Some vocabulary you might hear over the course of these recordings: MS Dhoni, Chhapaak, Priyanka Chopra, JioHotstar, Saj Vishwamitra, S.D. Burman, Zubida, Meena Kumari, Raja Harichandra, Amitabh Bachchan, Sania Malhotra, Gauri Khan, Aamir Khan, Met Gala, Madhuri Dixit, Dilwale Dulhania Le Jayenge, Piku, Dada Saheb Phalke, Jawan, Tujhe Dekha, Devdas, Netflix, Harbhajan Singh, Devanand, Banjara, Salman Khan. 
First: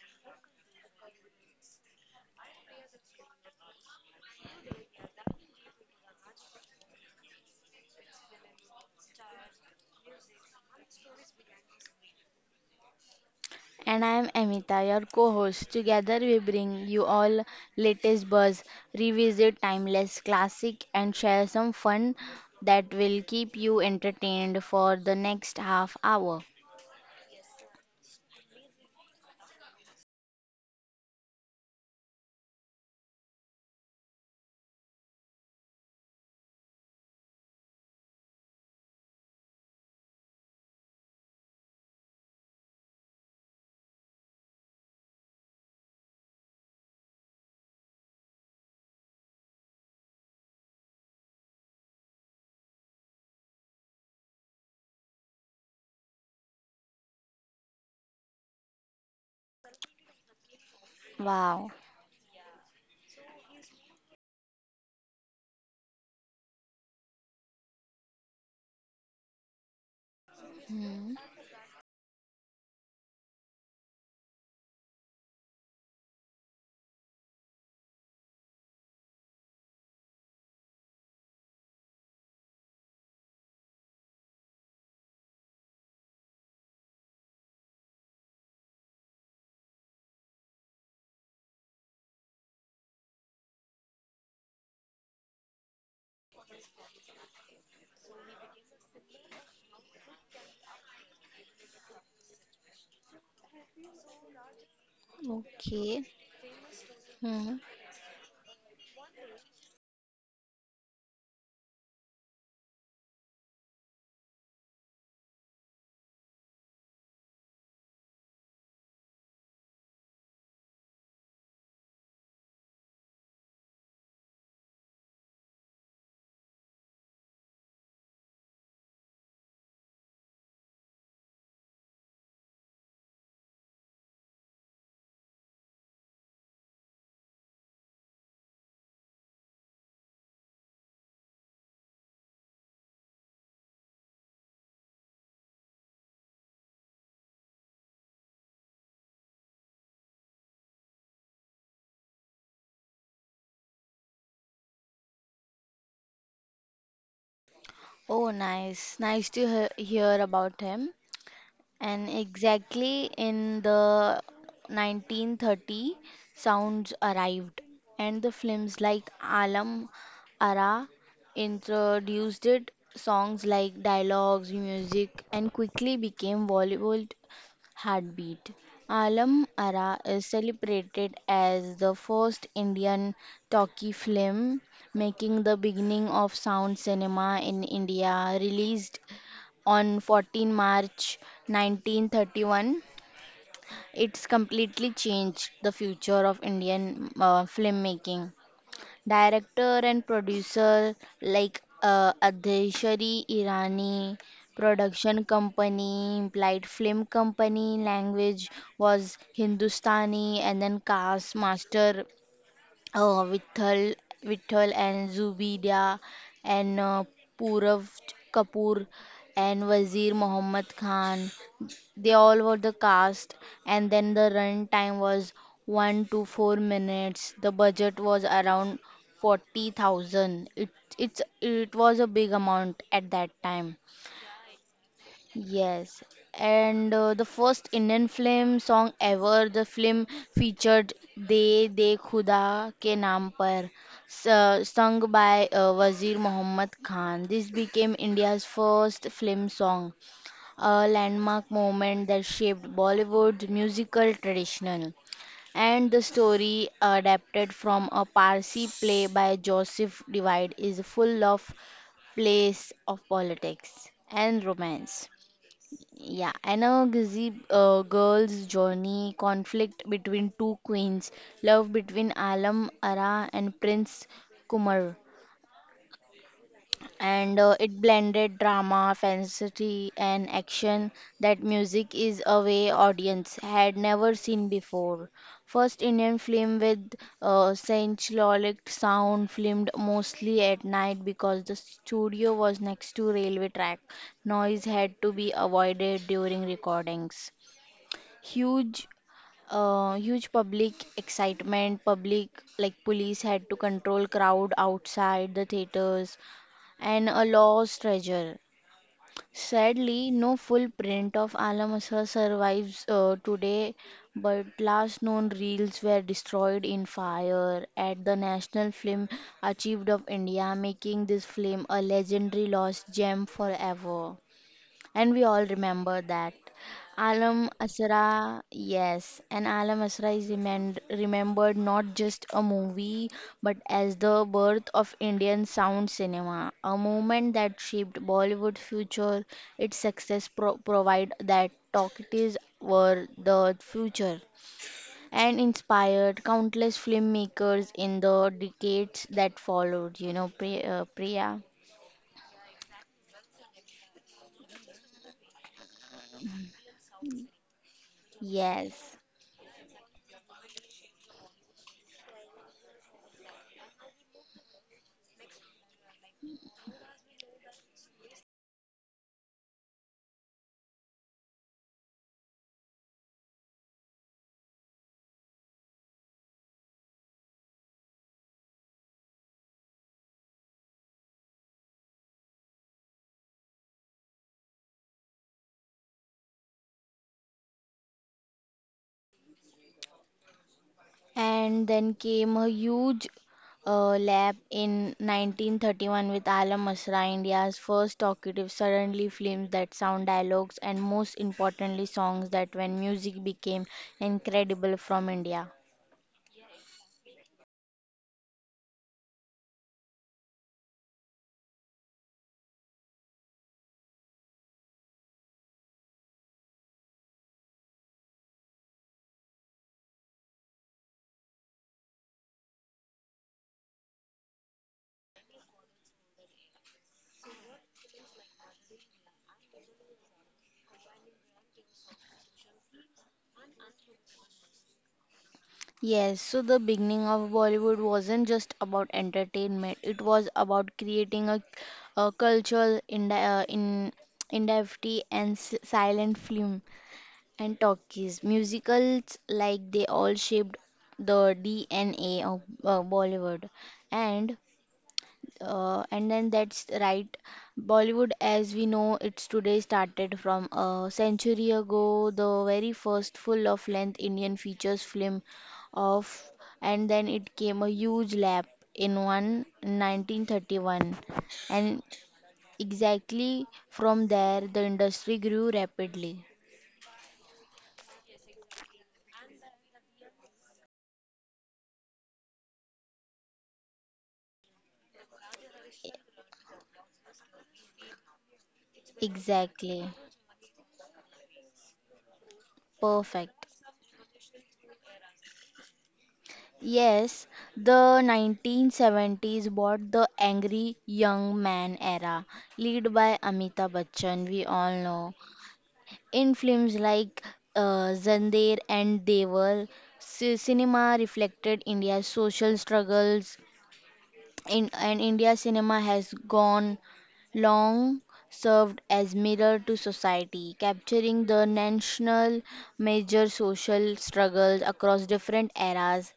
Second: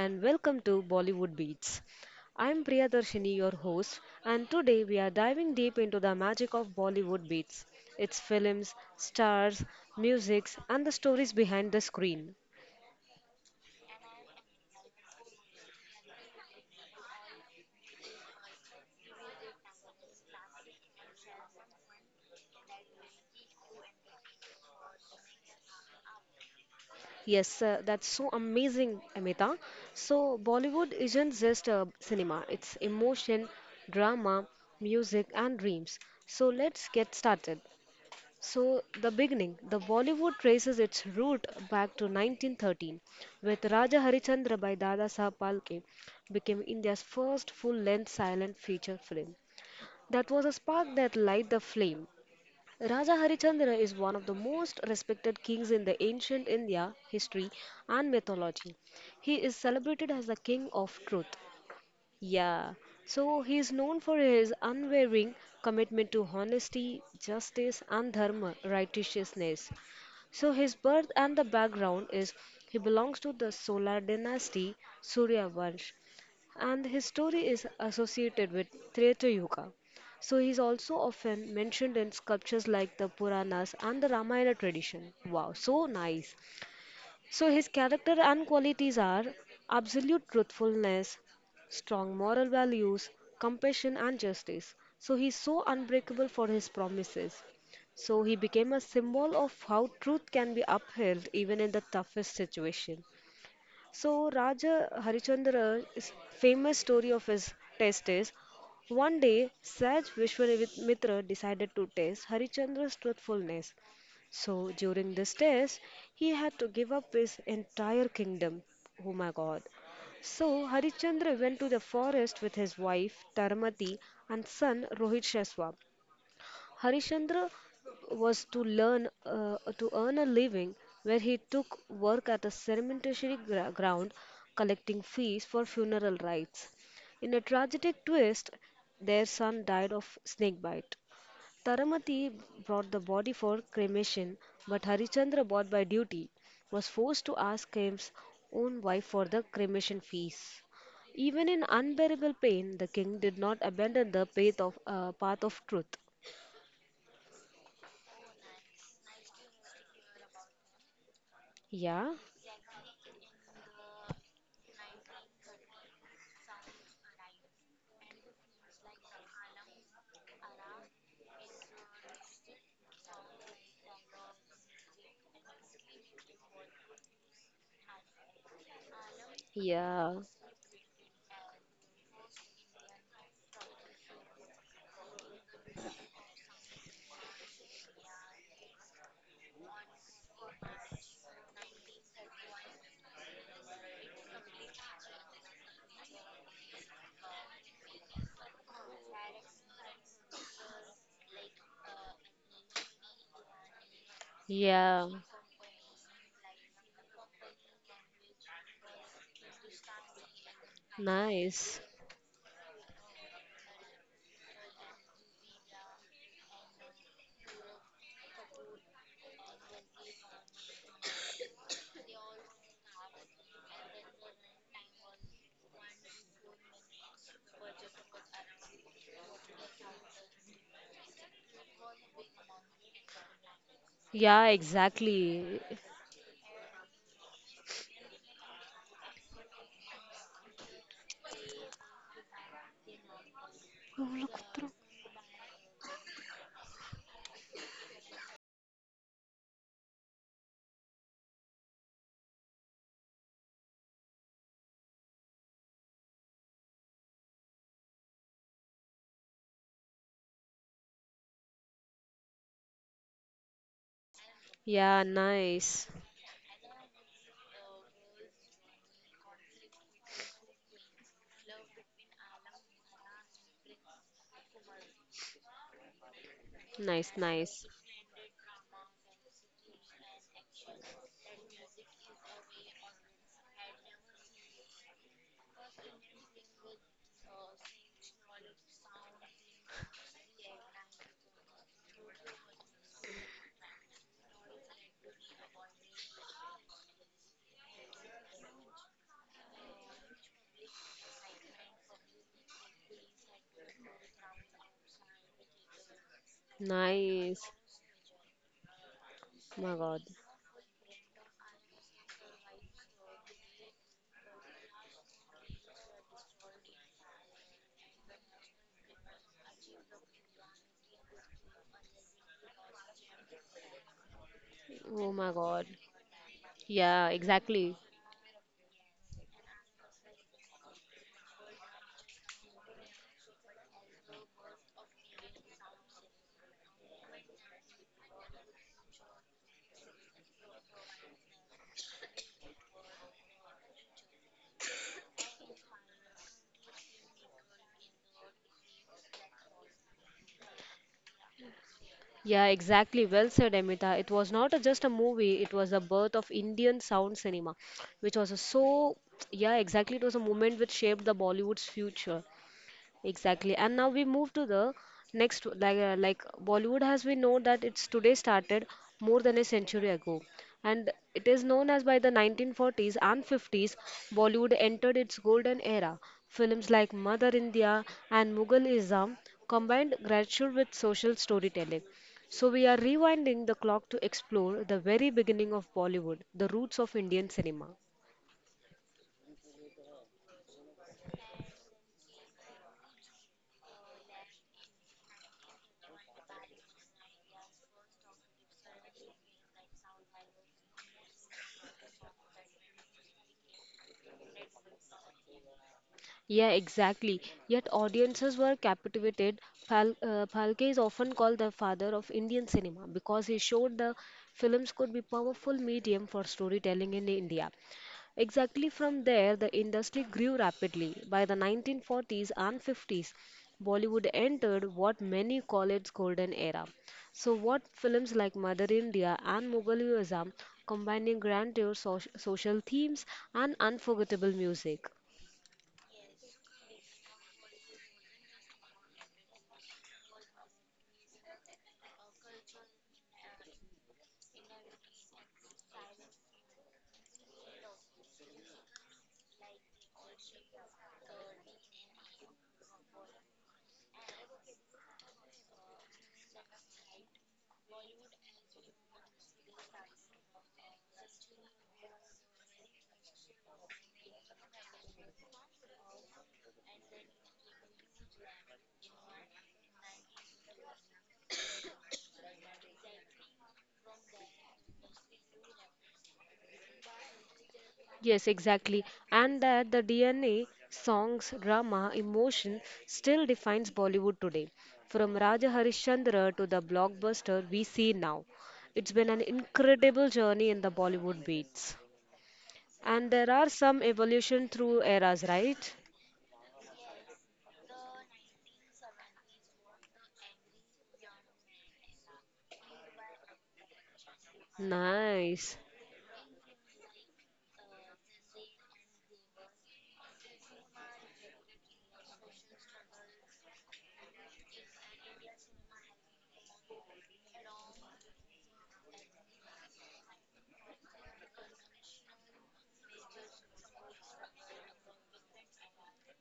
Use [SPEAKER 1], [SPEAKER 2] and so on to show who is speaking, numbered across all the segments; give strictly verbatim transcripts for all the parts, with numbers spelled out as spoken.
[SPEAKER 1] and welcome to Bollywood Beats. I'm Priyadarshini, your host, and today we are diving deep into the magic of Bollywood Beats, its films, stars, musics, and the stories behind the screen.
[SPEAKER 2] And I am Amita, your co-host. Together we bring you all latest buzz, revisit timeless classic and share some fun that will keep you entertained for the next half hour.
[SPEAKER 1] Yes, uh, that's so amazing, Amita. So, Bollywood isn't just uh, cinema, it's emotion, drama, music, and dreams. So, let's get started. So, the beginning, the Bollywood traces its root back to nineteen thirteen with Raja Harichandra by Dada Saheb Phalke became India's first full-length silent feature film. That was a spark that light the flame. Raja Harichandra is one of the most respected kings in the ancient India history and mythology. He is celebrated as the king of truth,
[SPEAKER 2] Wow.
[SPEAKER 1] yeah, so he is known for his unwavering commitment to honesty, justice, and dharma, righteousness. So his birth
[SPEAKER 2] Hmm.
[SPEAKER 1] and the background is he belongs to the Solar dynasty, Surya Vansh, and his story is associated with Treta Yuga. So he is also often mentioned in sculptures like the Puranas and the Ramayana tradition. Wow, so nice. So his character and qualities are absolute truthfulness, strong moral values, compassion and justice. So he's so unbreakable for his promises. So he became a symbol of how truth can be upheld even in the toughest situation. So, Raja
[SPEAKER 2] Okay.
[SPEAKER 1] Harichandra's famous story of his
[SPEAKER 2] Hmm.
[SPEAKER 1] test is one day Saj Vishwamitra decided to test Harichandra's truthfulness. So, during this test, he had to give up his entire kingdom. Oh my god. So, Harichandra went to the forest with his wife Taramati and son Rohit Shaswap. Harishchandra was to learn uh, to earn a living where he took work at a cemetery gra- ground collecting fees for funeral rites. In a tragic twist, their son died of snake bite. Taramati brought the body for cremation, but Harichandra, bought by duty, was forced to ask his own wife for the cremation fees. Even in unbearable pain, the king did not abandon the path of, uh, path of truth.
[SPEAKER 2] Oh, nice. Nice to he- hear about him.
[SPEAKER 1] Yeah.
[SPEAKER 2] And exactly in the nineteen thirty, sounds arrived, and the films like Alam Ara introduced it. Songs like dialogues, music, and quickly became Bollywood heartbeat. Alam Ara
[SPEAKER 1] Yeah,
[SPEAKER 2] is celebrated as the first Indian talkie film, making the beginning of sound cinema in India, released on fourteenth of March nineteen thirty-one. It's completely changed the future of Indian uh, filmmaking. Director and producer like uh, Adeshari Irani,
[SPEAKER 1] yeah,
[SPEAKER 2] production company, implied film company, language was Hindustani, and then cast
[SPEAKER 1] nice.
[SPEAKER 2] master uh, Vithal, Vithal and Zubida and uh, Purav Kapoor and Wazir Mohammed Khan. They all were the cast, and then the run time was one to four minutes. The budget was around forty thousand. It it's it was a big amount at that time.
[SPEAKER 1] Yeah, exactly.
[SPEAKER 2] Yes, and uh, the first Indian film song ever, the film featured "De De Khuda Ke Naam Par," su- sung by uh, Wazir Mohammed Khan. This became India's first film song, a landmark moment that shaped Bollywood's musical tradition. And the story, adapted from a Parsi play by Joseph Divide, is full of place of politics and
[SPEAKER 1] Yeah,
[SPEAKER 2] romance.
[SPEAKER 1] nice.
[SPEAKER 2] Yeah, and a Gizzy uh, girl's journey, conflict between two queens, love between Alam Ara and Prince Kumar,
[SPEAKER 1] Nice,
[SPEAKER 2] and uh,
[SPEAKER 1] nice,
[SPEAKER 2] it blended drama, fantasy, and action that music is a way audience had never seen before. First Indian film with uh, synchronic sound filmed mostly at night because the studio was next to railway track. Noise had to be avoided during recordings huge uh, huge public excitement public like police had to control crowd outside the theaters and a
[SPEAKER 1] nice.
[SPEAKER 2] lost treasure
[SPEAKER 1] My
[SPEAKER 2] sadly
[SPEAKER 1] God.
[SPEAKER 2] no full print of alam Asra survives uh, today but last known reels were destroyed in fire at the national film achieved of india making this film a legendary lost gem forever and
[SPEAKER 1] Oh
[SPEAKER 2] we
[SPEAKER 1] my
[SPEAKER 2] all
[SPEAKER 1] God.
[SPEAKER 2] remember that.
[SPEAKER 1] Yeah,
[SPEAKER 2] Alam
[SPEAKER 1] exactly.
[SPEAKER 2] Asra, yes, and Alam Asra is remem- remembered not just a movie but as the birth of Indian sound cinema, a moment that shaped Bollywood future. Its success pro- provide that talkies were the future and inspired countless filmmakers in the decades that followed. You know, Pri- uh, Priya?
[SPEAKER 1] Yeah, exactly. Well said, Amita. It was not a, just a movie, it was the birth of Indian sound cinema, which was a so,
[SPEAKER 2] Yes.
[SPEAKER 1] yeah, exactly. It was a moment which shaped the Bollywood's future. Exactly. And now we move to the next, like, uh, like Bollywood, as we know that it's today started more than a century ago. And it is known as by the nineteen forties and fifties, Bollywood entered its golden era. Films like Mother India and Mughal Islam combined grandeur with social storytelling. So we are rewinding the clock to explore the very beginning of Bollywood, the roots of Indian cinema.
[SPEAKER 2] And then came a huge uh, lap in nineteen thirty-one with Alam Asra, India's first talkative, suddenly films that sound dialogues and most importantly songs that when music became incredible from India.
[SPEAKER 1] Yeah, exactly. Yet audiences were captivated. Phal uh, Phalke is often called the father of Indian cinema because he showed the films could be powerful medium for storytelling in India. Exactly from there, the industry grew rapidly. By the nineteen forties and fifties, Bollywood entered what many call its golden era. So, what films like Mother India and Mughal Azam combining grandeur, soc- social themes, and unforgettable music?
[SPEAKER 2] Yes, so the beginning of Bollywood wasn't just about entertainment, it was about creating a, a cultural in, uh, in, industry and s- silent film and talkies. Musicals like they all shaped the D N A of uh, Bollywood, and uh, and then that's right. Bollywood, as we know, it's today started from a century ago. The very first full of length Indian features film of, and then it came a huge lap in one nineteen thirty one. And exactly from there the industry grew rapidly.
[SPEAKER 1] Yes, exactly. And that the D N A, songs, drama, emotion still defines Bollywood today. From Raja Harishchandra to the blockbuster we see now. It's been an
[SPEAKER 2] Exactly.
[SPEAKER 1] incredible journey in the Bollywood beats. And there
[SPEAKER 2] Perfect.
[SPEAKER 1] are some evolution through eras, right?
[SPEAKER 2] Yes, the nineteen seventies brought the angry young man era, led by Amitabh Bachchan, we all know.
[SPEAKER 1] Nice.
[SPEAKER 2] In films like uh, Zandeer and Deval, ci- cinema reflected India's social struggles. In, and India cinema has gone long served as mirror to society, capturing the national major social struggles across different eras.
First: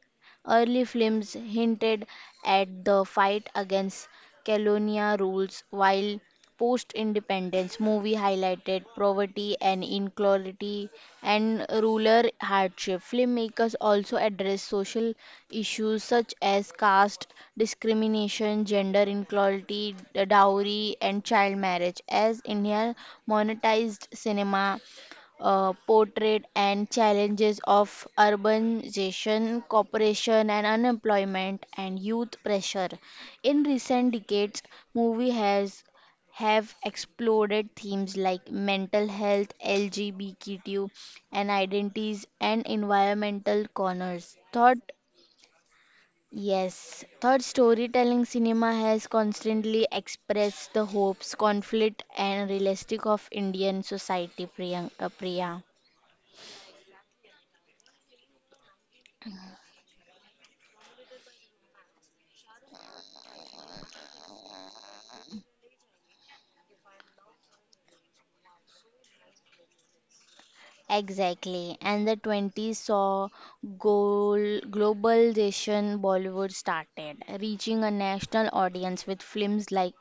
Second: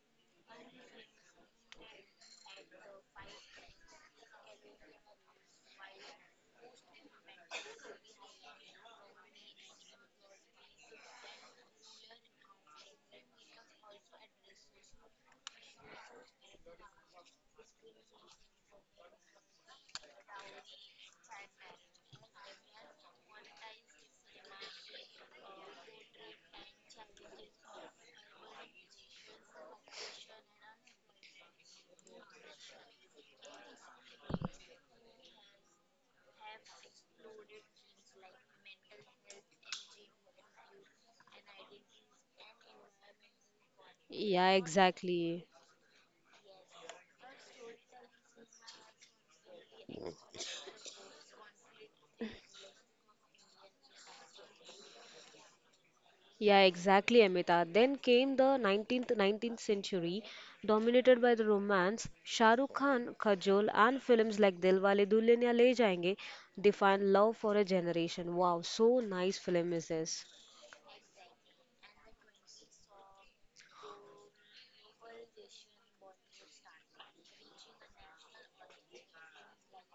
[SPEAKER 2] Early films hinted at the fight against colonial rules, while post independence movie highlighted poverty and inequality and rural hardship. Filmmakers also addressed social issues such as caste discrimination, gender inequality, d- dowry, and child marriage. As India monetized cinema uh, portrayed and challenges of urbanization, cooperation and unemployment and youth pressure. In recent decades, movie has have exploded themes like mental health, L G B T Q, and identities and environmental corners.
[SPEAKER 1] Yeah,
[SPEAKER 2] Thought,
[SPEAKER 1] exactly.
[SPEAKER 2] yes, thought storytelling cinema has constantly expressed the hopes, conflict, and realistic of Indian society. Priyank, uh, Priya.
[SPEAKER 1] Yeah, exactly, Amita. Then came the nineteenth nineteenth century, dominated by the romance. Shah Rukh Khan, Kajol, and films like Dilwale Dulhaniya Le Jayenge defined love for a generation. Wow, so nice film is this.
[SPEAKER 2] Exactly. And the twenties saw goal, globalization Bollywood started, reaching a national audience with films like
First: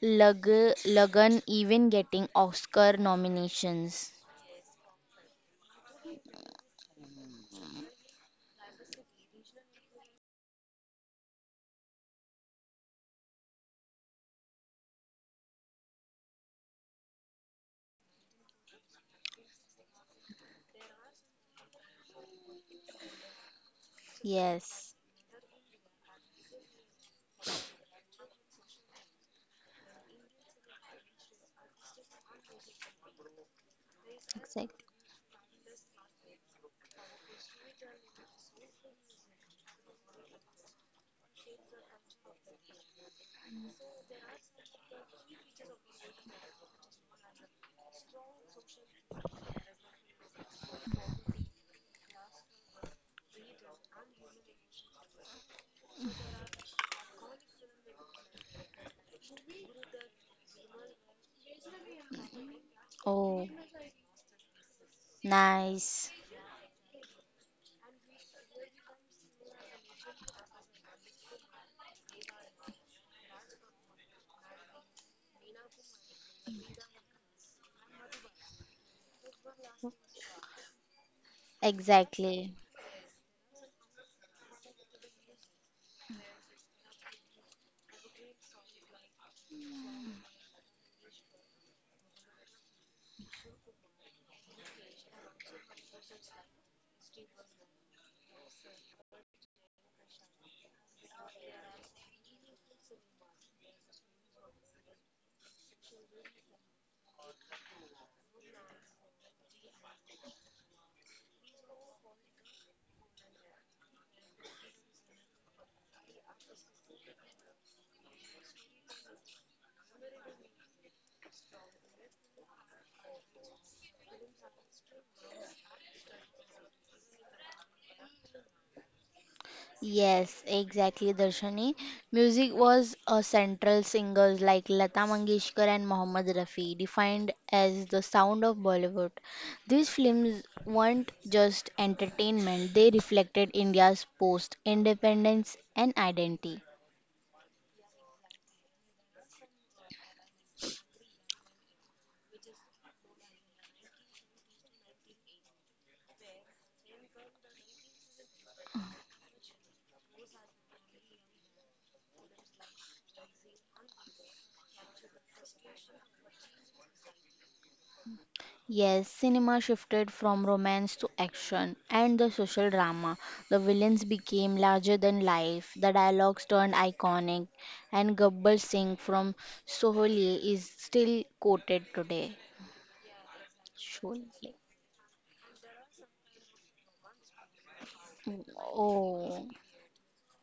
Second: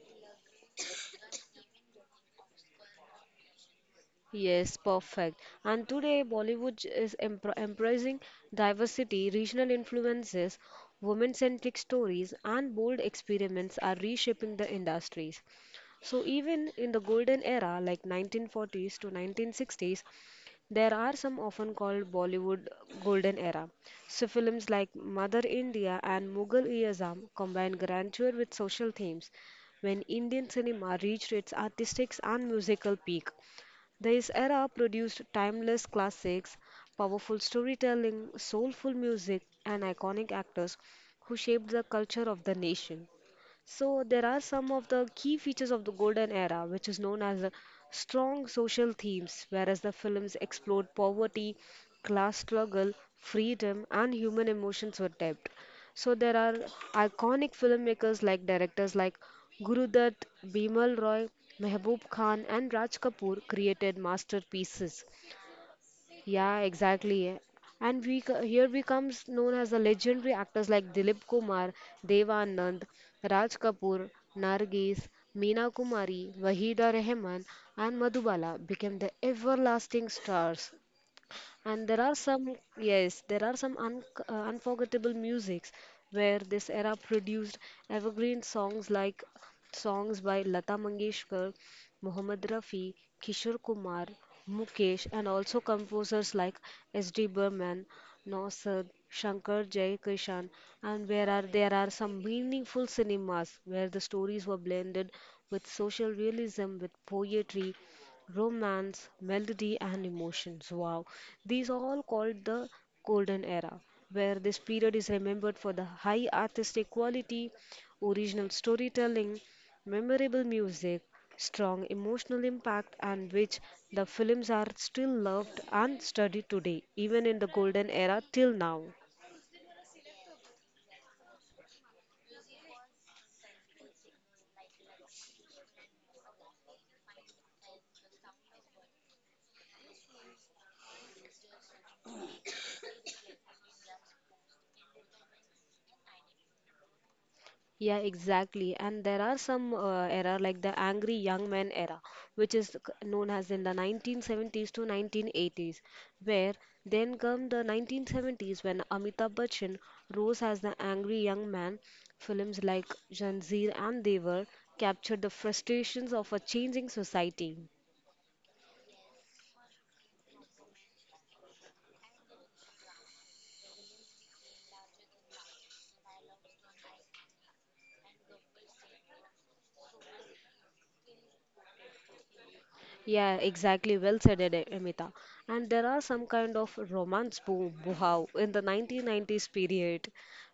[SPEAKER 2] Lag, Lagan even getting Oscar nominations.
[SPEAKER 1] Yes, perfect. And today, Bollywood is empr- embracing diversity, regional influences, women centric stories, and bold experiments are reshaping the industries. So, even in the golden era, like nineteen forties to nineteen sixties, there are some often called Bollywood golden era. So, films like
[SPEAKER 2] Yes,
[SPEAKER 1] Mother India and Mughal e Azam combine grandeur with social themes when Indian cinema reached its artistic and musical peak. This era
[SPEAKER 2] exactly.
[SPEAKER 1] produced timeless classics, powerful storytelling, soulful music, and iconic actors who shaped the culture of the nation. So there are some of the key features of the golden era, which is known as the strong social themes, whereas the films explored poverty, class struggle, freedom, and human emotions were depth. So there are iconic filmmakers like directors like Gurudat, Bimal Roy, Mehboob Khan, and Raj Kapoor
[SPEAKER 2] Oh,
[SPEAKER 1] created masterpieces
[SPEAKER 2] nice.
[SPEAKER 1] yeah, exactly. And we co- here becomes known as the legendary actors like Dilip Kumar, Devanand, Raj Kapoor, Nargis, Meena Kumari, Wahida Rehman, and Madhubala became the everlasting stars. And there are some,
[SPEAKER 2] Exactly.
[SPEAKER 1] yes, there are some un uh, unforgettable musics where this era produced evergreen songs like songs by Lata Mangeshkar, Mohammed Rafi, Kishore Kumar, Mukesh, and also composers like S D. Burman, Nausad, Shankar Jayakishan, and where are there are some meaningful cinemas where the stories were blended with social realism, with poetry, romance, melody, and emotions. Wow, these are all called the golden era, where this period is remembered for the high artistic quality, original storytelling, memorable music, strong emotional impact, and which the films are still loved and studied today, even in the golden era till now.
[SPEAKER 2] Yes, exactly, Darshani. Music was a central singers like Lata Mangeshkar and Mohammed Rafi, defined as the sound of Bollywood. These films weren't just entertainment, they reflected India's post independence and identity.
[SPEAKER 1] Yeah, exactly. And there are some uh, era like the angry young man era, which is c- known as in the nineteen seventies to nineteen eighties, where then come the nineteen seventies when Amitabh Bachchan rose as the angry young man. Films like Janzeer and Devar captured the frustrations of a changing society.
[SPEAKER 2] Yes, cinema shifted from romance to action and the social drama. The villains became larger than life. The dialogues turned iconic, and Gabbar Singh from Sohli is still quoted today.
[SPEAKER 1] Yeah, exactly. Well said,
[SPEAKER 2] Sholay.
[SPEAKER 1] Ed- Amita. And there are some kind of romance boom, wow, in the nineteen nineties
[SPEAKER 2] Oh,
[SPEAKER 1] period,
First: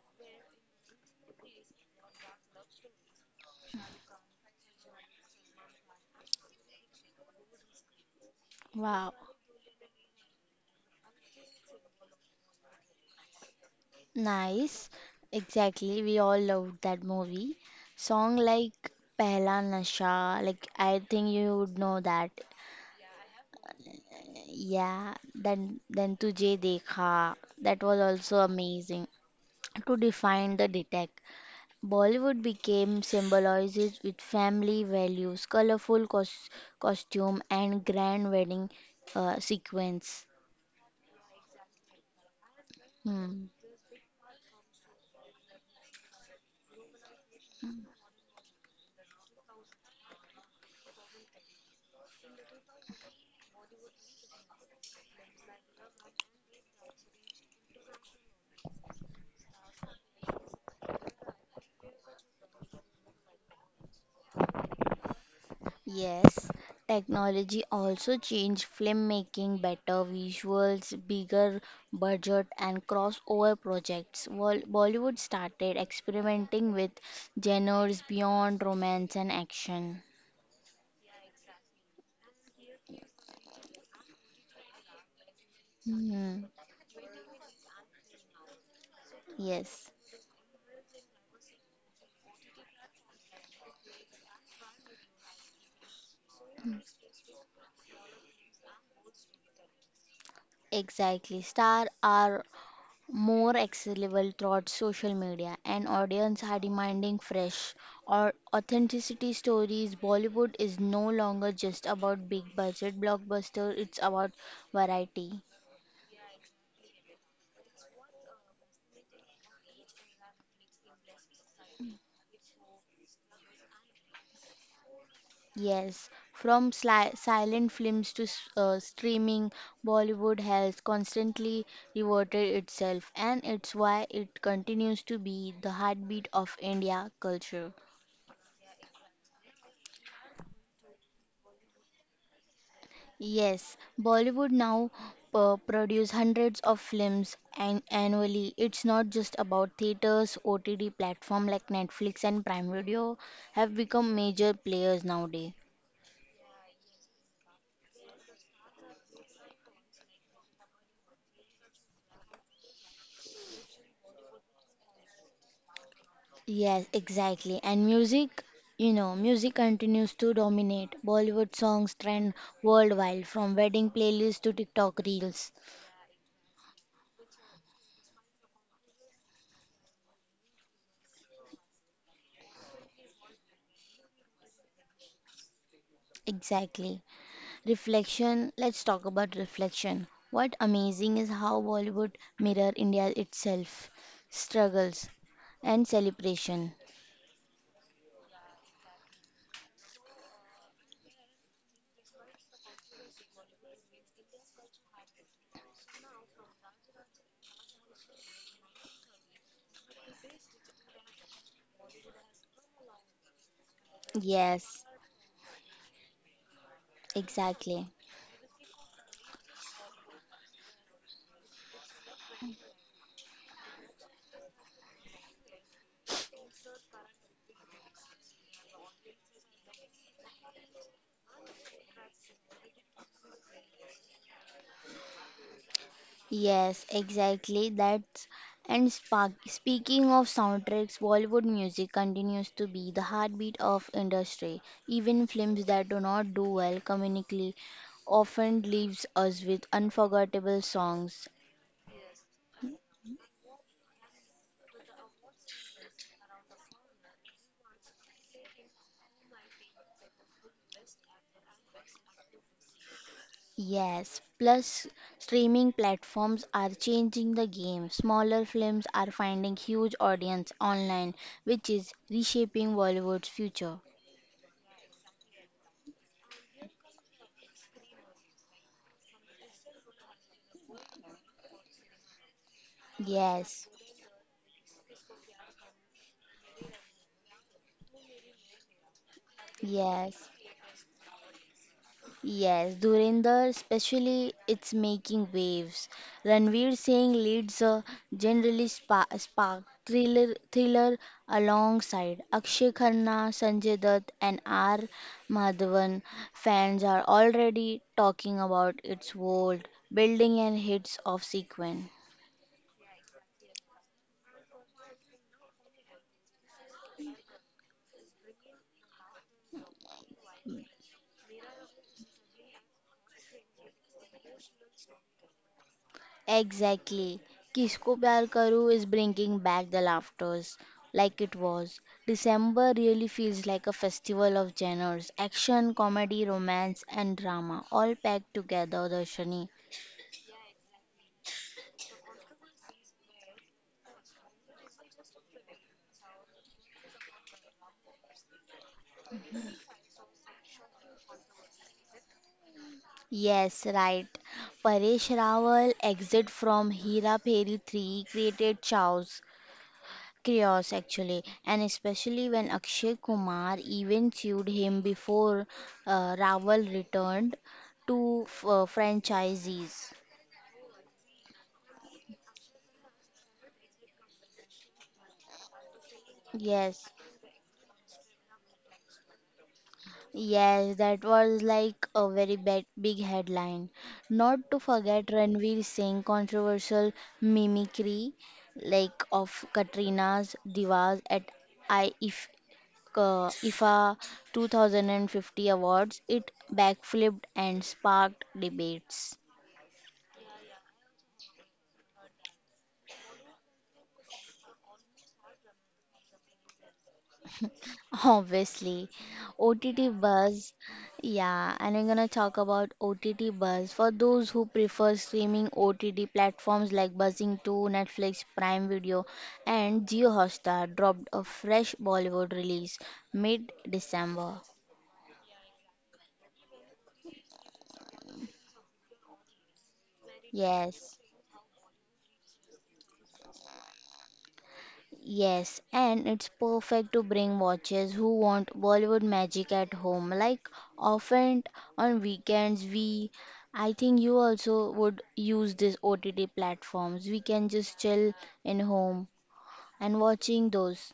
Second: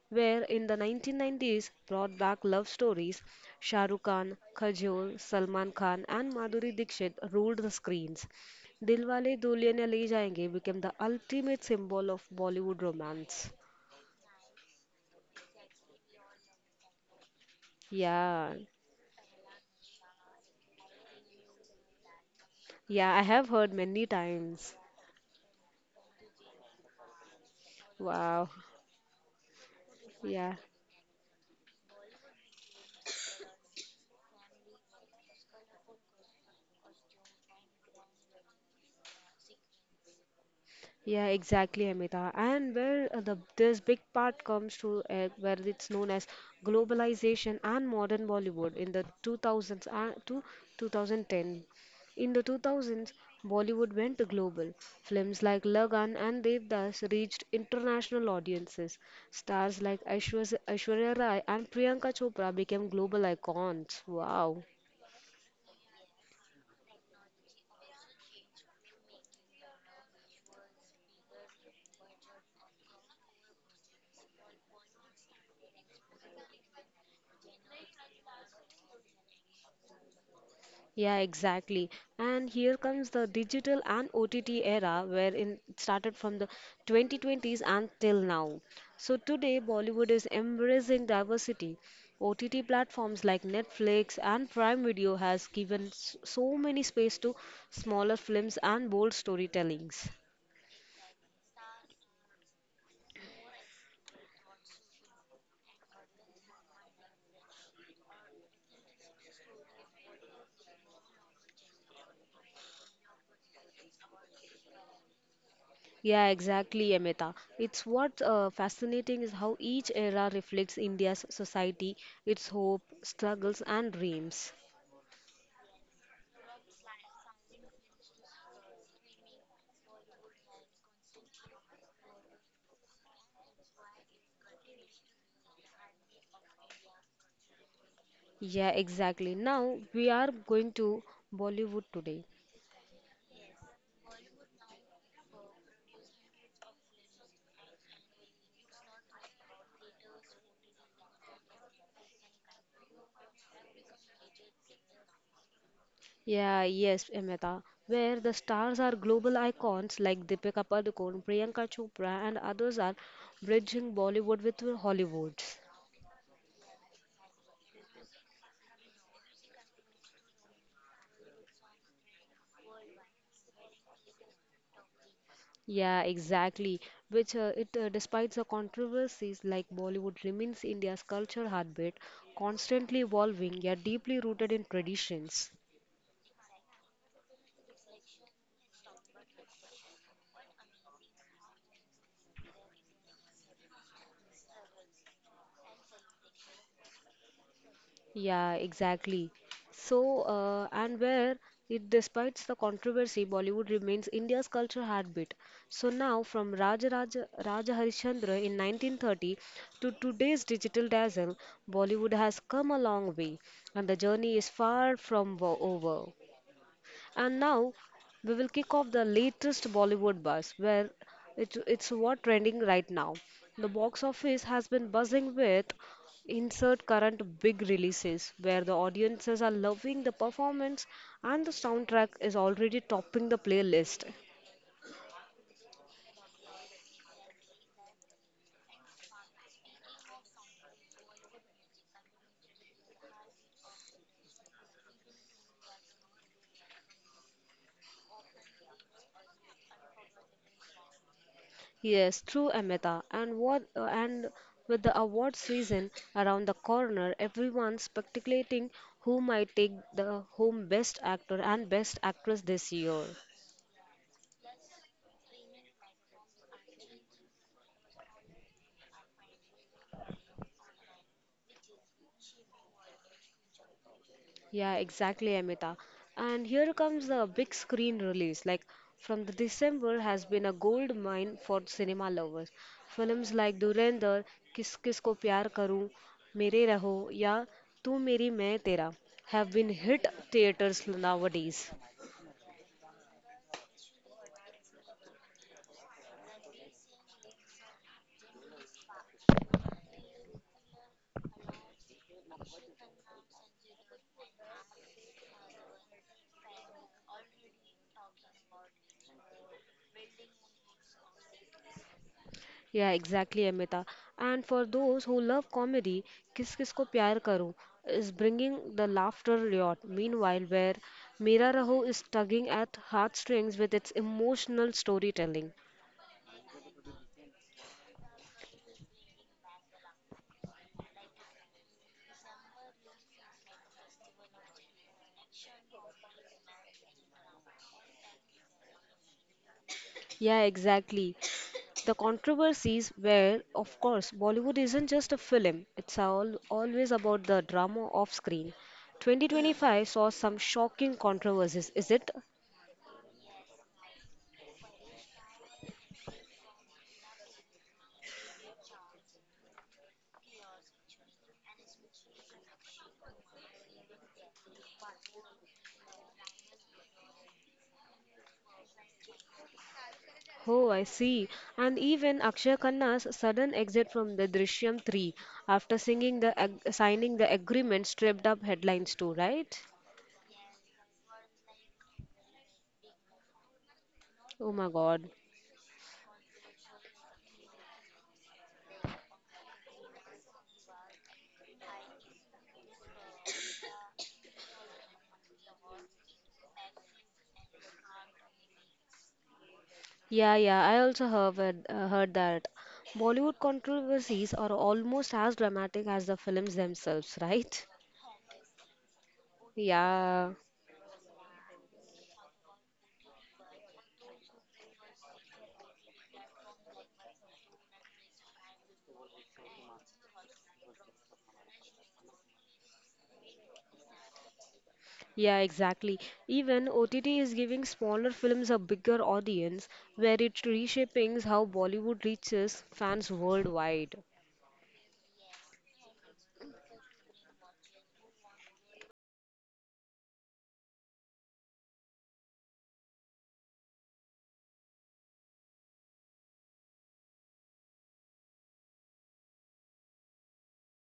[SPEAKER 1] where in the nineteen nineties brought back love stories. Shah Rukh Khan, Kajol, Salman Khan, and Madhuri Dixit ruled the screens.
[SPEAKER 2] wow.
[SPEAKER 1] Dilwale Dulhania Le Jayenge became the ultimate symbol of Bollywood romance.
[SPEAKER 2] Nice. Exactly. We all loved that movie. Song
[SPEAKER 1] Yeah,
[SPEAKER 2] like Pehla Nasha, like I think you would know that.
[SPEAKER 1] yeah, I have heard many times.
[SPEAKER 2] Yeah, then then Tujhe Dekha, that was also
[SPEAKER 1] Wow,
[SPEAKER 2] amazing. To
[SPEAKER 1] yeah.
[SPEAKER 2] define the detect, Bollywood became symbolizes with family values, colorful cos costume, and grand wedding uh, sequence.
[SPEAKER 1] Yeah, exactly, Amita. And where uh, the
[SPEAKER 2] Hmm.
[SPEAKER 1] this big part comes to uh, where it's known as globalization and modern Bollywood in the two thousands and to two thousand ten. In the two thousands, Bollywood went global. Films like Lagan and Devdas reached international audiences. Stars like Aishwarya Aishwarya Rai and Priyanka Chopra became global icons. Wow.
[SPEAKER 2] Yes, technology also changed filmmaking, better visuals, bigger budget, and crossover projects. Wol- Bollywood started experimenting with genres beyond romance and action.
[SPEAKER 1] Yeah, exactly. And here comes the digital and O T T era where in, it started from
[SPEAKER 2] Hmm.
[SPEAKER 1] the twenty twenties until now. So today,
[SPEAKER 2] Yes,
[SPEAKER 1] Bollywood is embracing diversity. O T T platforms like Netflix and Prime Video has given s- so many space to smaller films and bold storytellings.
[SPEAKER 2] exactly. Star are more accessible throughout social media and audience are demanding fresh or authenticity stories. Bollywood is no longer just about big budget blockbuster. It's about variety.
[SPEAKER 1] Yeah, exactly, Amita. It's what uh, fascinating is how each era reflects India's society, its hope, struggles, and dreams.
[SPEAKER 2] Yes, from sli- silent films to s- uh, streaming, Bollywood has constantly reverted itself and it's why it continues to be the heartbeat of India culture.
[SPEAKER 1] Yeah, exactly. Now we are going to Bollywood today.
[SPEAKER 2] Yes, Bollywood now uh, produce hundreds of films an- annually. It's not just about theaters, O T T platform like Netflix and Prime Video have become major players nowadays.
[SPEAKER 1] Yeah, yes, Amita, where the stars are global icons like Deepika Padukone, Priyanka Chopra, and others are bridging Bollywood with Hollywood.
[SPEAKER 2] Yes, exactly. And music, you know, music continues to dominate. Bollywood songs trend worldwide from wedding playlists to TikTok reels.
[SPEAKER 1] Yeah, exactly. Which uh, it, uh, despite the controversies, like Bollywood remains India's culture heartbeat, constantly evolving yet deeply rooted in traditions.
[SPEAKER 2] Exactly. Reflection, let's talk about reflection. What amazing is how Bollywood mirror India itself, struggles and celebration.
[SPEAKER 1] Yeah, exactly. So, uh, and where it despite the controversy, Bollywood remains India's cultural heartbeat. So now, from Raja Raja, Raja Harishchandra in nineteen thirty to today's digital dazzle, Bollywood has come a long way, and the journey is
[SPEAKER 2] Yes,
[SPEAKER 1] far from wo- over. And now
[SPEAKER 2] exactly.
[SPEAKER 1] we will kick off the latest Bollywood buzz, where it's, it's what trending right now. The box office has been buzzing with insert current big releases, where the audiences are loving the performance and the soundtrack is already topping the playlist.
[SPEAKER 2] Yes, exactly. That's and spark, speaking of soundtracks, Bollywood music continues to be the heartbeat of industry. Even films that do not do well comedically often leaves us with unforgettable songs.
[SPEAKER 1] Yes, true, Amita. And what uh, and with the award season around the corner, everyone's speculating who might take the home best actor and best actress this year.
[SPEAKER 2] Yes, plus streaming platforms are changing the game. Smaller films are finding huge audience online, which is reshaping Bollywood's future.
[SPEAKER 1] Yeah, exactly, Amita. And here comes the big screen release. Like from the December has been a gold mine for cinema lovers. Films like
[SPEAKER 2] Yes,
[SPEAKER 1] Dhurandhar, Kis Kis Ko Pyar Karu, Mere Raho, ya Tu Meri, Main Tera have been hit
[SPEAKER 2] yes.
[SPEAKER 1] theaters nowadays.
[SPEAKER 2] Yes, Dhurinder especially it's making waves. Ranveer Singh leads a generally spa- spark thriller, thriller alongside Akshay Khanna, Sanjay Dutt and R. Madhavan. Fans are already talking about its world building and hits of sequence.
[SPEAKER 1] Yeah, exactly, Amita. And for those who love comedy, Kiss kiss ko Pyar Karo is bringing the laughter yacht. Meanwhile, where Mera Raho is tugging at heartstrings with its emotional storytelling.
[SPEAKER 2] Exactly. Kisko Pyar Karo is bringing back the laughters like it was. December really feels like a festival of genres action, comedy, romance, and drama all packed together, Darshani.
[SPEAKER 1] Yeah, exactly. The controversies where, of course, Bollywood isn't just a film. It's all, always about the drama off screen. twenty twenty-five saw some shocking controversies, is it?
[SPEAKER 2] Yes, right. Paresh Rawal exit from Hera Peri three created chaos, chaos actually, and especially when Akshay Kumar even sued him before uh, Rawal returned to uh, franchisees.
[SPEAKER 1] Oh, I see. And even Akshay Khanna's sudden exit from the Drishyam three after singing the ag-
[SPEAKER 2] Yes,
[SPEAKER 1] signing the agreement stripped up headlines too, right?
[SPEAKER 2] yes, that was like a very bad, big headline. Not
[SPEAKER 1] Oh
[SPEAKER 2] to
[SPEAKER 1] my
[SPEAKER 2] forget
[SPEAKER 1] God.
[SPEAKER 2] Ranveer Singh controversial mimicry like of Katrina's Divas at I if uh, I F A two thousand fifty awards. It backflipped and sparked debates.
[SPEAKER 1] Yeah, yeah, I also heard, uh, heard that. Bollywood controversies are almost as dramatic as the films themselves, right?
[SPEAKER 2] Obviously, O T T
[SPEAKER 1] Yeah,
[SPEAKER 2] buzz. Yeah, and I'm gonna talk about O T T buzz for those who prefer streaming O T T platforms like Buzzing two, Netflix, Prime Video, and JioHotstar dropped a fresh Bollywood release mid-December.
[SPEAKER 1] yeah, exactly. Even O T T is giving smaller films a bigger audience where it
[SPEAKER 2] Yes.
[SPEAKER 1] reshaping how Bollywood reaches fans worldwide.
[SPEAKER 2] Yes, and it's perfect to bring watchers who want Bollywood magic at home. Like often on weekends, we I think you also would use these O T T platforms. We can just chill in home and watching those.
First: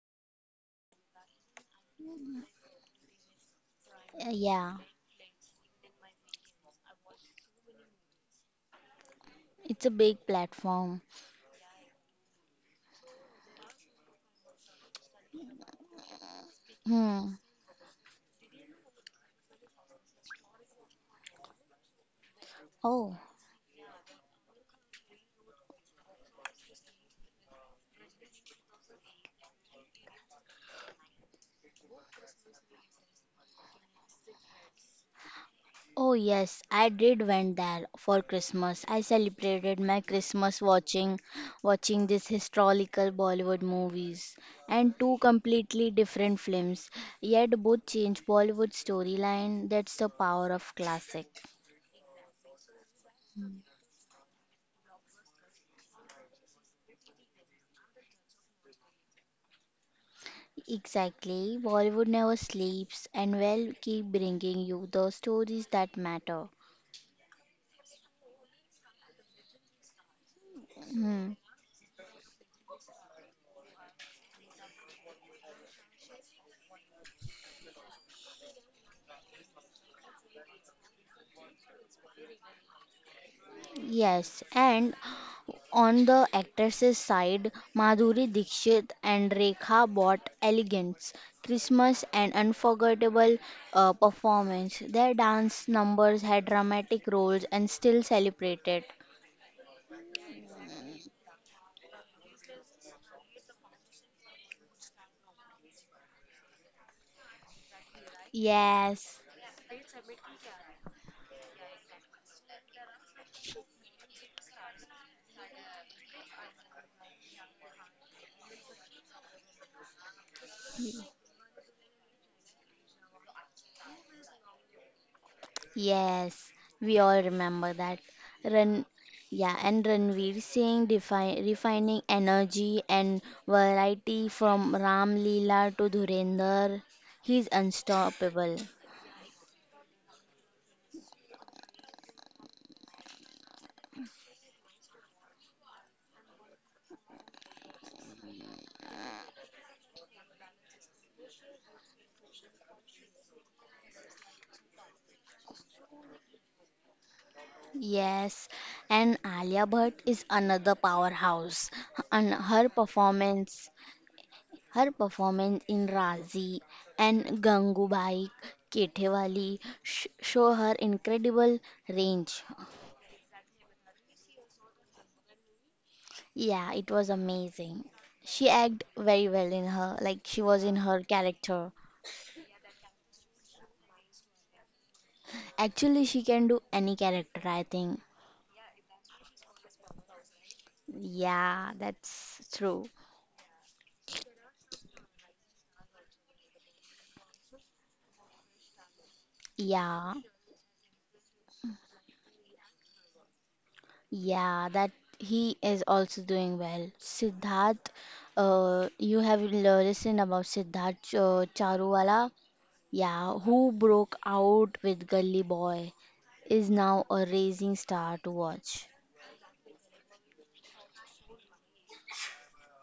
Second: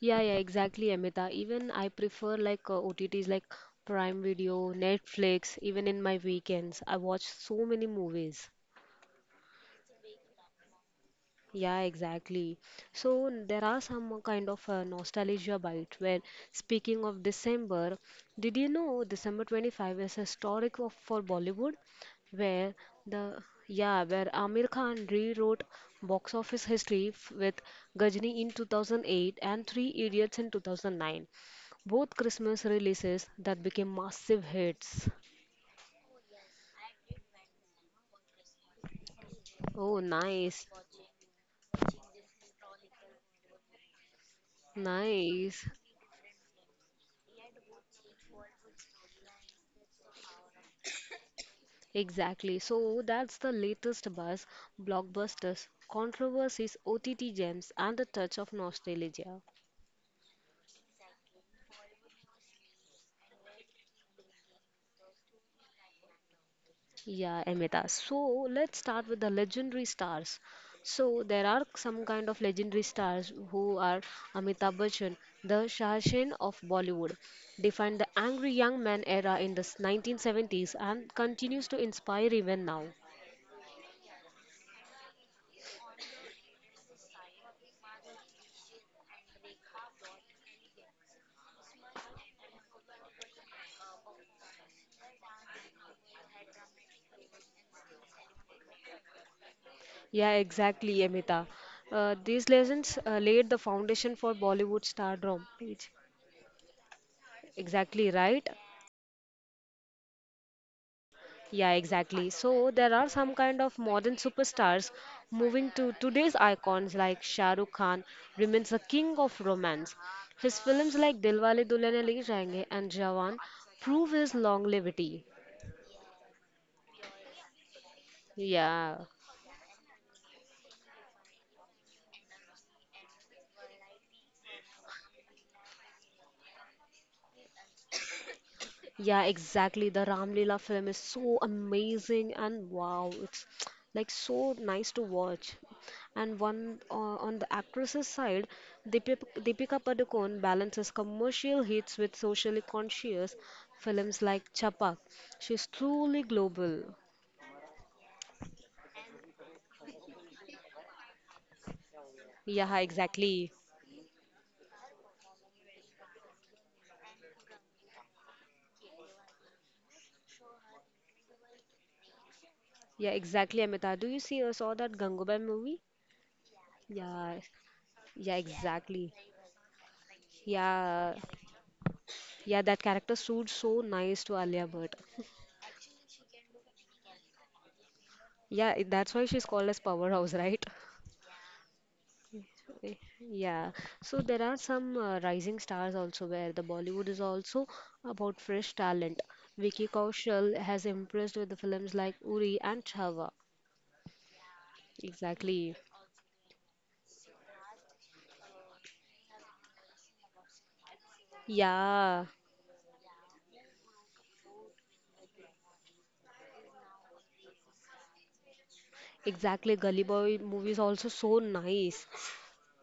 [SPEAKER 1] Yeah, yeah, exactly, Amita. Even I prefer like uh, O T Ts like Prime
[SPEAKER 2] Uh,
[SPEAKER 1] Video,
[SPEAKER 2] yeah,
[SPEAKER 1] Netflix, even in my weekends. I watch so many movies.
[SPEAKER 2] it's a big platform.
[SPEAKER 1] Yeah, exactly. So n- there are some kind of uh, nostalgia bite where speaking of
[SPEAKER 2] Hmm.
[SPEAKER 1] December, did you know December twenty-five is historic of, for Bollywood where
[SPEAKER 2] Oh.
[SPEAKER 1] the yeah, where Amir Khan rewrote box office history f- with Gajni in two thousand eight and Three Idiots in two thousand nine. Both Christmas releases that became massive hits.
[SPEAKER 2] Oh, yes, I did went there for Christmas. I celebrated
[SPEAKER 1] Oh,
[SPEAKER 2] my Christmas
[SPEAKER 1] nice.
[SPEAKER 2] watching watching these historical Bollywood movies and two
[SPEAKER 1] Nice.
[SPEAKER 2] completely different films, yet both change Bollywood storyline. That's the power of classic.
[SPEAKER 1] Exactly. So that's the latest buzz, blockbusters, controversies, O T T gems, and the touch of nostalgia.
[SPEAKER 2] Exactly. Bollywood never sleeps and will keep bringing you the stories that matter.
[SPEAKER 1] Yeah, Amita. So let's start with the legendary stars. So
[SPEAKER 2] Hmm.
[SPEAKER 1] there are some kind of legendary stars who are Amitabh Bachchan, the Shah Rukh of Bollywood, defined the angry young man era in the nineteen seventies and continues to inspire even now.
[SPEAKER 2] Yes, and on the actresses' side, Madhuri Dixit and Rekha brought elegance, Christmas, and unforgettable uh, performance. Their dance numbers had dramatic roles and still celebrated.
[SPEAKER 1] Yeah, exactly, Amita. Uh, these lessons uh, laid the foundation for Bollywood stardom. It's exactly right.
[SPEAKER 2] Yes,
[SPEAKER 1] Yeah, exactly. So there are some kind of modern superstars moving to today's icons like Shah Rukh Khan remains the king of romance. His films like Dilwale Dulhania Le Jayenge and Jawan prove his longevity.
[SPEAKER 2] yes, we all remember that. Ran,
[SPEAKER 1] Yeah.
[SPEAKER 2] yeah, and Ranveer Singh defi- refining energy and variety from Ram Leela to Dhurendra. He's unstoppable.
[SPEAKER 1] Yeah, exactly. The Ramlila film is so amazing and wow, it's like so nice to watch. And one uh, on the actress's side, Deepika, Deepika Padukone balances commercial hits with socially conscious films like Chapak. She's truly global.
[SPEAKER 2] Yes, and Alia Bhatt is another powerhouse. And her
[SPEAKER 1] Yeah, exactly.
[SPEAKER 2] performance, her performance in Razi and Gangubai Ketewali sh- show her incredible range.
[SPEAKER 1] Yeah, exactly, Amita. Do you see or saw that Gangubai movie?
[SPEAKER 2] Yeah, it was
[SPEAKER 1] Yeah,
[SPEAKER 2] amazing.
[SPEAKER 1] yeah,
[SPEAKER 2] She acted
[SPEAKER 1] exactly.
[SPEAKER 2] very well in her, like she was in her
[SPEAKER 1] Yeah,
[SPEAKER 2] character.
[SPEAKER 1] yeah, that character suits so nice to Alia Bhatt.
[SPEAKER 2] Actually, she can do any character, I think.
[SPEAKER 1] Yeah, i- that's why she's called as powerhouse, right?
[SPEAKER 2] Yeah, that's true.
[SPEAKER 1] Y- Yeah. So there are some uh, rising stars also where the Bollywood is also about fresh talent. Vicky
[SPEAKER 2] Yeah.
[SPEAKER 1] Kaushal has impressed with the films like Uri and Chhawa.
[SPEAKER 2] Yeah, that he
[SPEAKER 1] Exactly.
[SPEAKER 2] is also doing well. Siddharth, uh, you have l- listened about Siddharth uh,
[SPEAKER 1] Yeah,
[SPEAKER 2] Charuwala, yeah, who broke out with Gully Boy, is now a rising star to watch.
[SPEAKER 1] exactly. Gully Boy movie is also so nice.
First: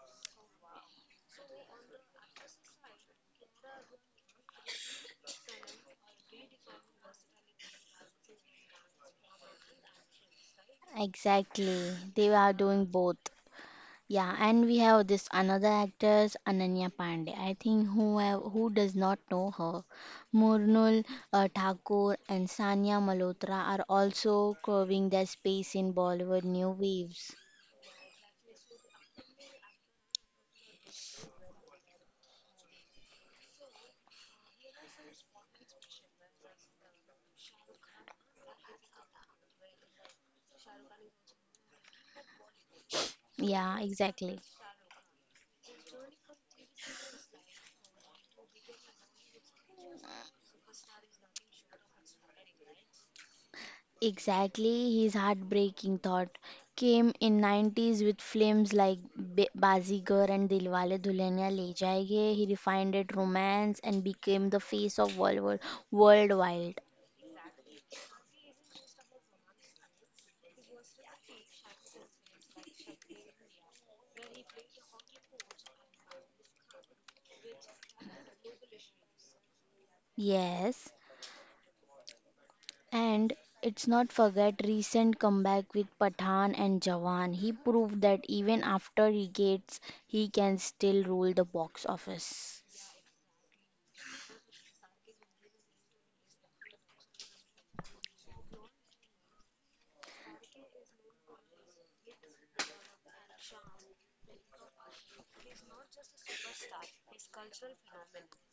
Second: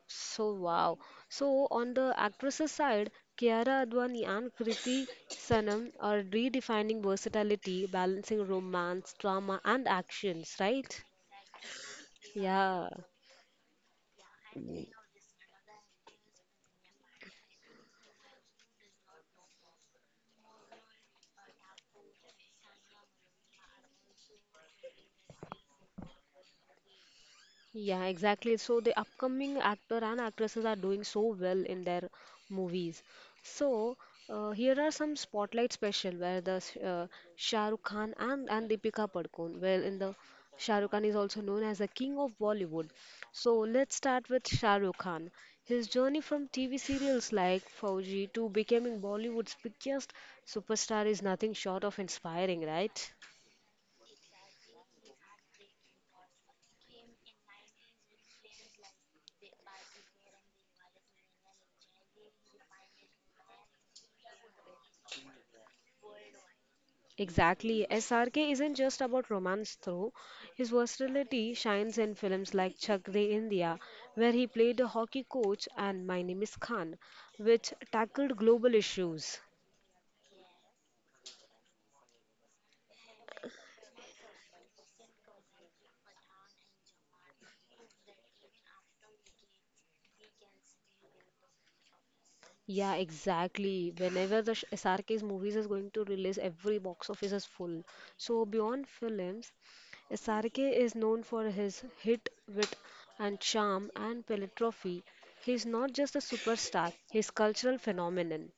[SPEAKER 1] So wow. So on the actresses side, Kiara Advani and Kriti Sanam are redefining versatility, balancing romance, drama, and actions, right?
[SPEAKER 2] Exactly, they are doing
[SPEAKER 1] Yeah.
[SPEAKER 2] both. Yeah, and we have this another actress Ananya Pandey. I think who have, who does not know her, Murnul uh, Thakur and Sania Malhotra are also carving their space in Bollywood new waves.
[SPEAKER 1] Yeah, exactly. So the upcoming actor and actresses are doing so well in their movies. So uh, here are some spotlight special where the s- uh, Shah Rukh Khan and and Deepika Padukone. Well, in the Shah Rukh Khan is also known as the king of Bollywood. So
[SPEAKER 2] Yeah,
[SPEAKER 1] let's start
[SPEAKER 2] exactly.
[SPEAKER 1] with Shah Rukh Khan. His journey from T V serials like Fauji to becoming Bollywood's biggest superstar is nothing short of inspiring, right?
[SPEAKER 2] Exactly, his heartbreaking thought came in nineties with films like Ba- Bazigar and Dilwale Dulhania Le Jayenge. He refined it romance and became the face of Bollywood worldwide.
[SPEAKER 1] Exactly. S R K isn't just about romance, though. His versatility shines in films like Chak De India, where he played a hockey coach, and My Name is Khan, which tackled global issues.
[SPEAKER 2] Yes. And it's not forget recent comeback with Pathan and Jawan. He proved that even after he gets, he can still rule the box office.
[SPEAKER 1] Yeah, exactly. Whenever the sh- S R K's movies is going to release, every box office is full. So beyond films, S R K is known for his hit, wit, and charm and philanthropy. He's not just a superstar; he's cultural phenomenon.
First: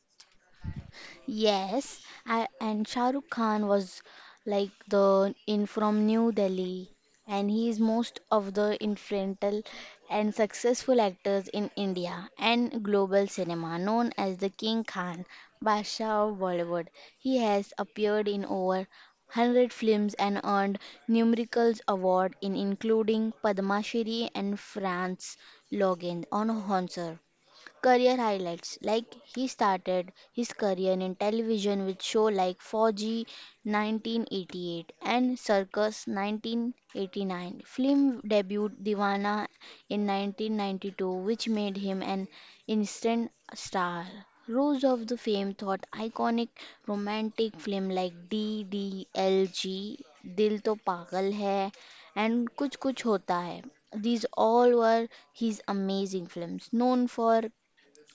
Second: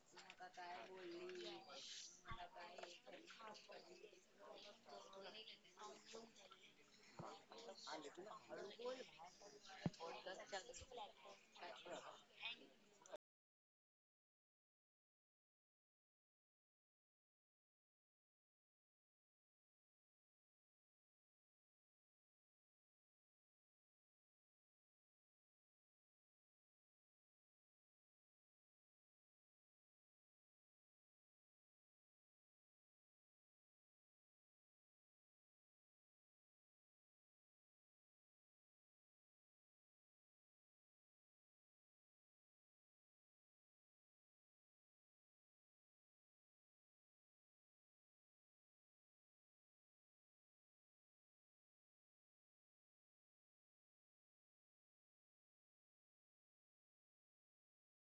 [SPEAKER 2] Yes, I, and Shah Rukh Khan was like the in from New Delhi, and he is most of the influential and successful actors in India and global cinema, known as the King Khan, Basha of Bollywood. He has appeared in over one hundred films and earned numerous awards in including Padma Shri and France Logan on Honsar. Career highlights like he started his career in television with show like four G nineteen eighty-eight and Circus nineteen eighty-nine. Film debut Divana in nineteen ninety-two, which made him an instant star. Rose of the Fame thought iconic romantic film like D D L G, Dil To Pagal Hai, and Kuch Kuch Hota Hai. These all were his amazing films, known for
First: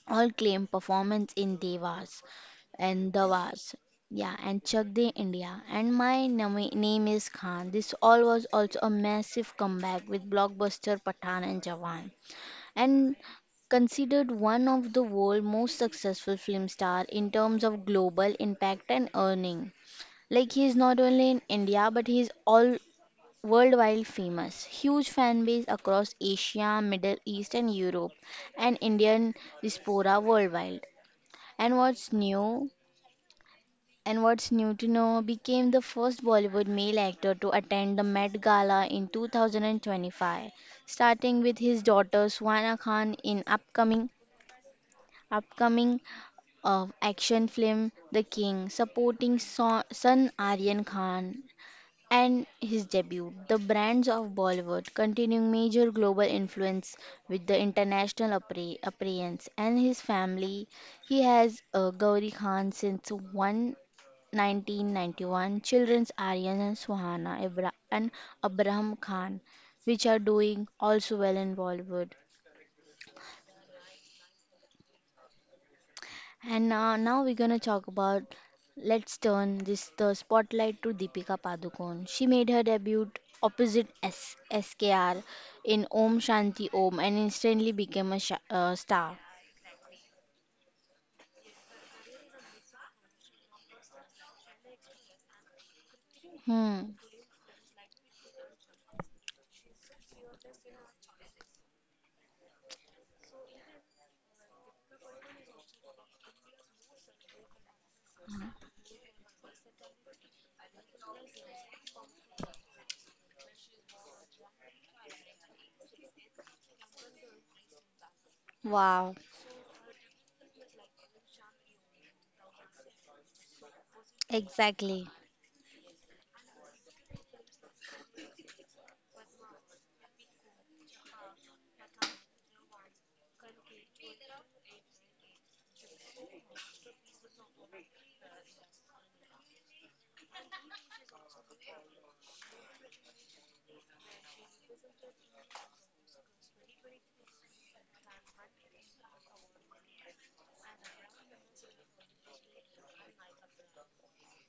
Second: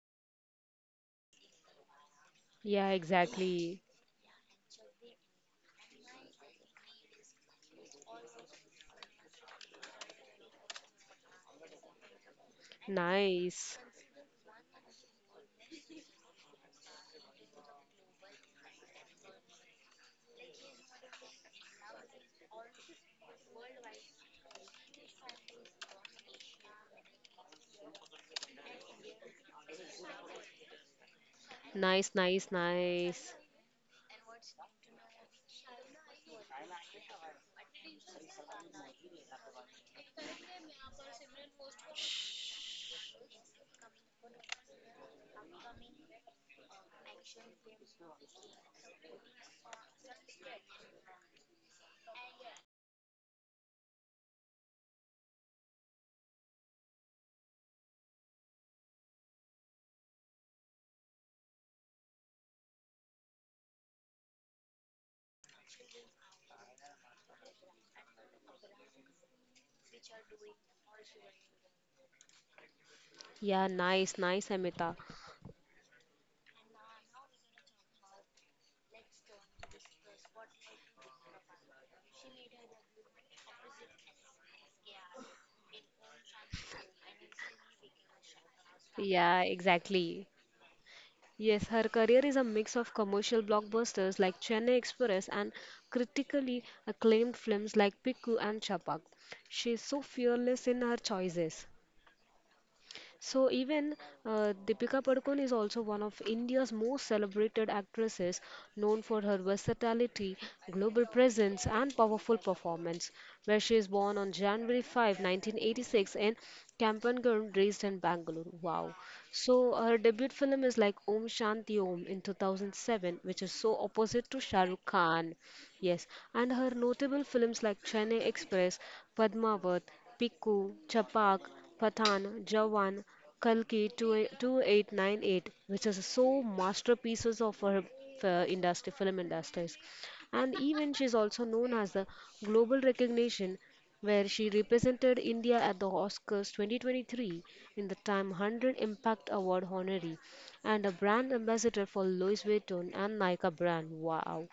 [SPEAKER 2] all claim performance in Devas
[SPEAKER 1] Yeah,
[SPEAKER 2] and Davas.
[SPEAKER 1] exactly.
[SPEAKER 2] Yeah, and Chak De India. And my name, name is Khan. This all was also a massive comeback with blockbuster Pathan and Jawan. And
[SPEAKER 1] Nice.
[SPEAKER 2] considered one of the world's most successful film star in terms of global impact and earning. Like he is not only in India but he is all worldwide famous. Huge fan base across Asia, Middle East and Europe and Indian diaspora worldwide. And what's
[SPEAKER 1] Nice, nice,
[SPEAKER 2] new
[SPEAKER 1] nice.
[SPEAKER 2] and what's new to know became the first Bollywood male actor to attend the Met Gala in two thousand twenty-five, starting with his daughter Swana
[SPEAKER 1] Shh.
[SPEAKER 2] Khan in upcoming upcoming uh, action film The King, supporting so- son Aryan Khan and his debut, The Brands of Bollywood, continuing major global influence with the international appre- appearance and his family. He has uh, Gauri Khan since 1 nineteen ninety-one, children's Aryan and Suhana Ibra- and Abraham Khan, which are doing also well in Bollywood.
[SPEAKER 1] Yeah, nice, nice, Amita.
[SPEAKER 2] And uh, now we're gonna talk about Let's turn this the spotlight to Deepika Padukone. She made her debut opposite S- SKR in Om Shanti Om and instantly became a sha uh, star.
[SPEAKER 1] Yeah, exactly. Yes, her career is a mix of commercial blockbusters like Chennai Express and critically
[SPEAKER 2] Hmm.
[SPEAKER 1] acclaimed films like Pikku and Chapak. She is so fearless in her choices. So even uh, Deepika Padukone is also one of India's most celebrated actresses, known for her versatility, global presence, and powerful performance. Where she is born on January fifth, nineteen eighty-six, in Kampangarh, raised in Bangalore. Wow!
[SPEAKER 2] Wow,
[SPEAKER 1] So her debut film is like Om Shanti Om in two thousand seven, which is so opposite to Shah Rukh
[SPEAKER 2] exactly.
[SPEAKER 1] Khan. Yes, and her notable films like Chennai Express, Padmavat, Pikku, Chapak, Pathan, Jawan, Kalki 28- 2898, which is so masterpieces of her uh, industry, film industries. And even she is also known as the global recognition where she represented India at the Oscars two thousand twenty-three in the Time one hundred Impact Award honoree and a brand ambassador for Louis Vuitton and Nike brand. Wow.